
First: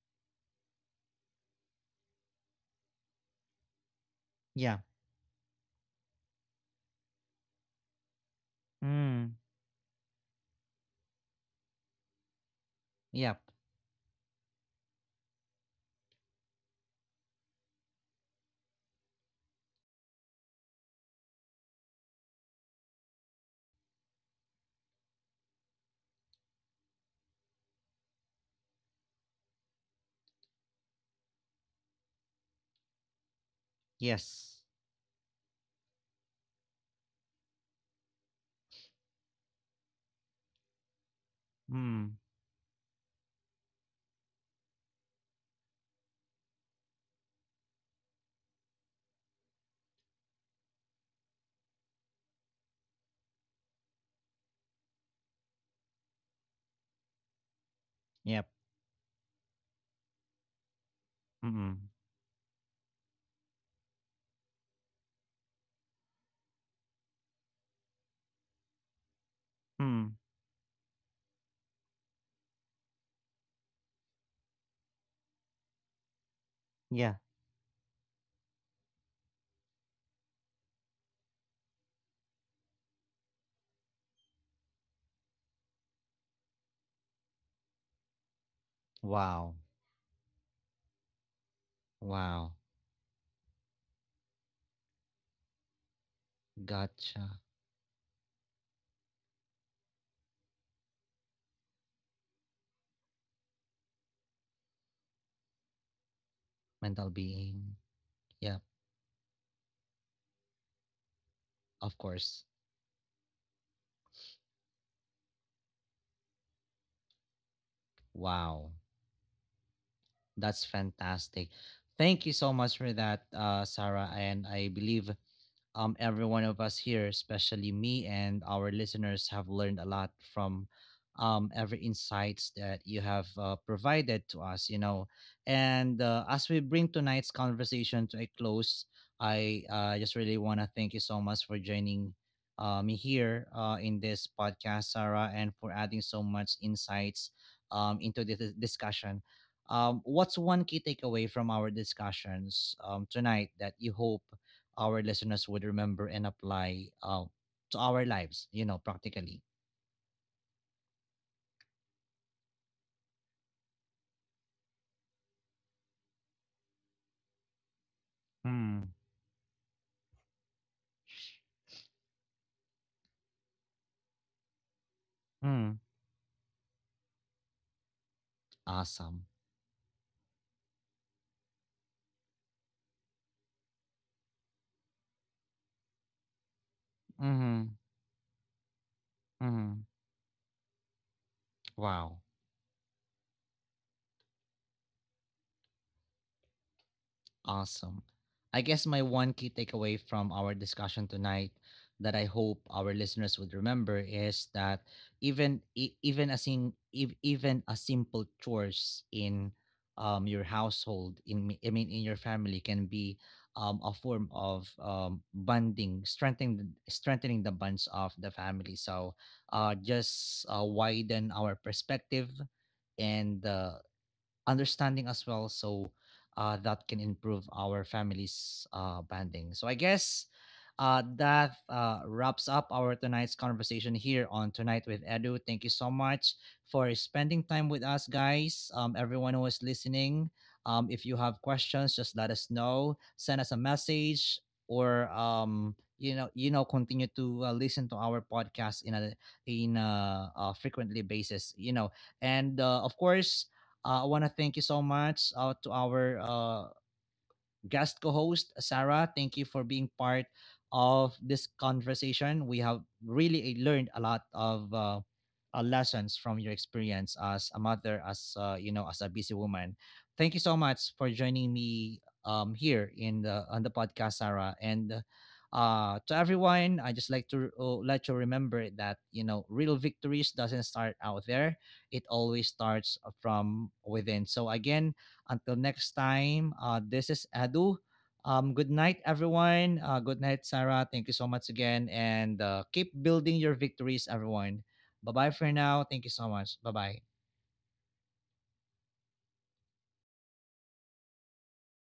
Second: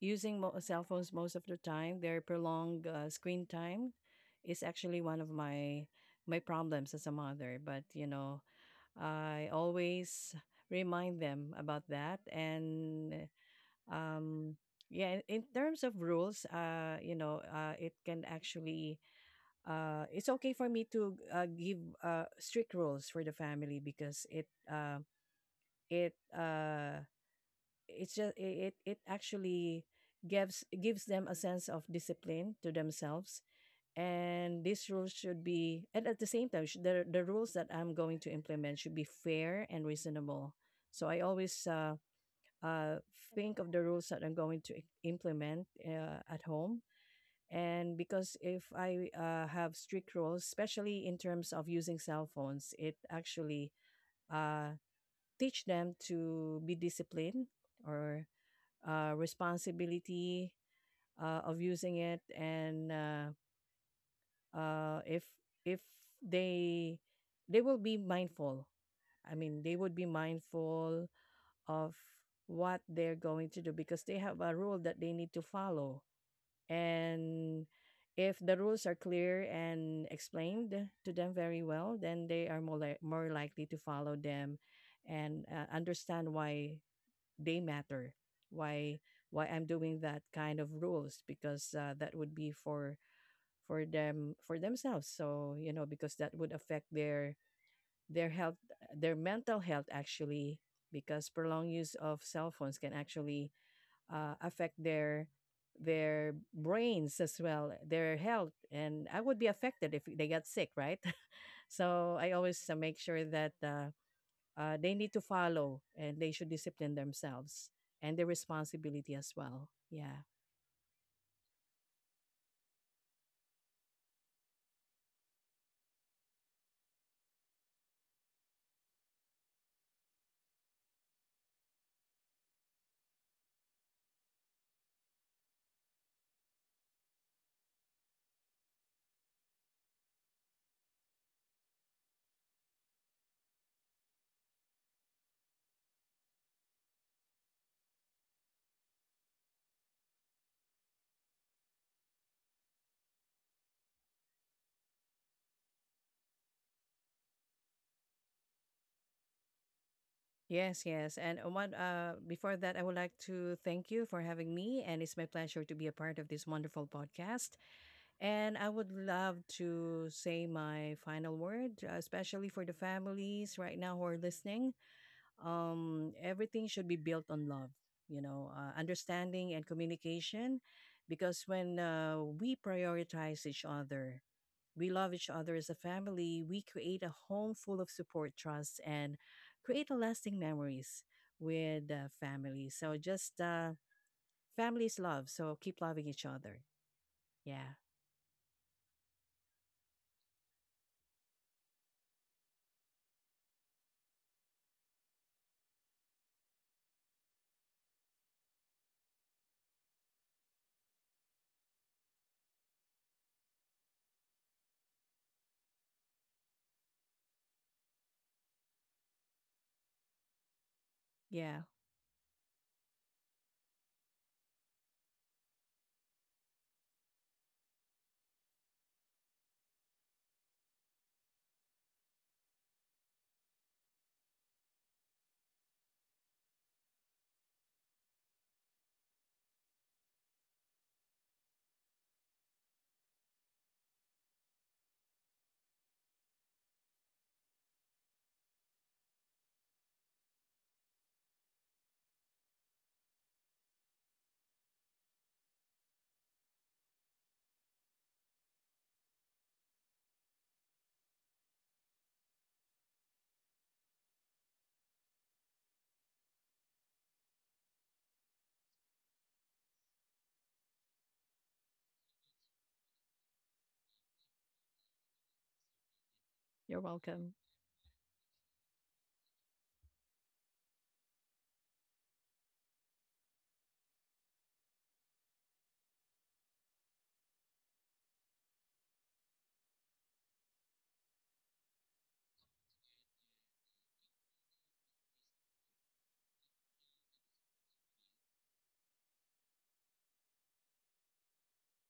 B: using mo- cell phones most of the time, their prolonged screen time is
A: Yeah.
B: actually one of my my problems as a mother. But, you know,
A: Mm.
B: I always remind them about that. And
A: Yep.
B: um, yeah, in terms of rules, you know, it can actually it's okay for me to give strict rules for the family because it uh, it's just it actually gives them a sense of discipline to themselves. And
A: Yes.
B: these rules should be, and at the same time the rules that I'm going to implement should be fair and reasonable. So I always
A: Mm.
B: uh, think of the rules that I'm going to implement at home. And because if I have strict rules, especially in terms of using cell phones, it actually uh, teach them to be disciplined or
A: Yep.
B: responsibility of
A: Mm.
B: using it. And uh, if if they they will be mindful. I mean, they would be
A: Mm.
B: mindful of what they're going to do because they have a rule that they need to follow.
A: Yeah.
B: And if the rules are clear and explained to them very well, then they are more likely to follow them and understand why they matter, why why
A: Wow.
B: I'm doing that kind of rules, because that would be
A: Wow.
B: for them, for themselves. So, you know, because that would affect
A: Gotcha.
B: their health, their mental health actually, because prolonged use of cell phones can actually affect their
A: Mental
B: brains as well,
A: being.
B: their health.
A: Yep,
B: And I would be affected if they got sick, right?
A: of
B: So I
A: course.
B: always make sure that they need to follow, and they should discipline themselves and their
A: Wow.
B: responsibility as well. Yeah.
A: That's fantastic. Thank you so much for that, Sarah. And I believe, every one of us here, especially me and our listeners, have learned a lot from, every insights that you have, provided to us. You know. And, as we bring tonight's conversation to a close, I, just really want to thank you so much for joining, me here, in this podcast, Sarah, and for adding so much insights, into this discussion. What's one key takeaway from our discussions, tonight, that you hope our listeners would remember and apply, to our lives, you know, practically.
B: Yes, yes. And one before that, I would like to thank you for having me, and it's my pleasure to be a part of this wonderful podcast. And I would
A: Mm.
B: love to say my final word, especially for the families right now who are listening.
A: Mm.
B: Um, everything should be built on love, you know,
A: Awesome.
B: understanding and communication because when we prioritize each other, we love each other as a family, we create a home
A: Mm-hmm.
B: full of support, trust, and
A: Mm-hmm.
B: create a lasting memories with
A: Wow.
B: family. So just families love. So keep loving each other. Yeah.
A: Awesome. I guess my one key takeaway from our discussion tonight that I hope our listeners would remember is that even a simple chores in, your household, I mean in your family, can be, a form of, bonding, strengthening the bonds of the family. So, just, widen our
B: Yeah.
A: perspective and, understanding as well. So, that can improve our family's, bonding. So I guess, that, wraps up our tonight's conversation here on Tonight with Edu. Thank you so much for spending time with us, guys. Everyone who is listening, if you have questions, just let us know. Send us a message or, continue to, listen to our podcast in frequently basis. You know, and, of course, I want to thank you so much, to our, guest co-host Sarah. Thank you for being part of this conversation. We have really learned a lot of, lessons from your experience as a mother, as, you know, as a busy woman. Thank you so much for joining me, here in the on the podcast, Sarah. And, to everyone, I just like to, let you remember that, you know, real victories doesn't start out there; it always starts from within. So again, until next time, this is Adu. Good night, everyone. Good night, Sarah. Thank you so much again. And, keep building your victories, everyone. Bye bye for now. Thank you so much. Bye bye.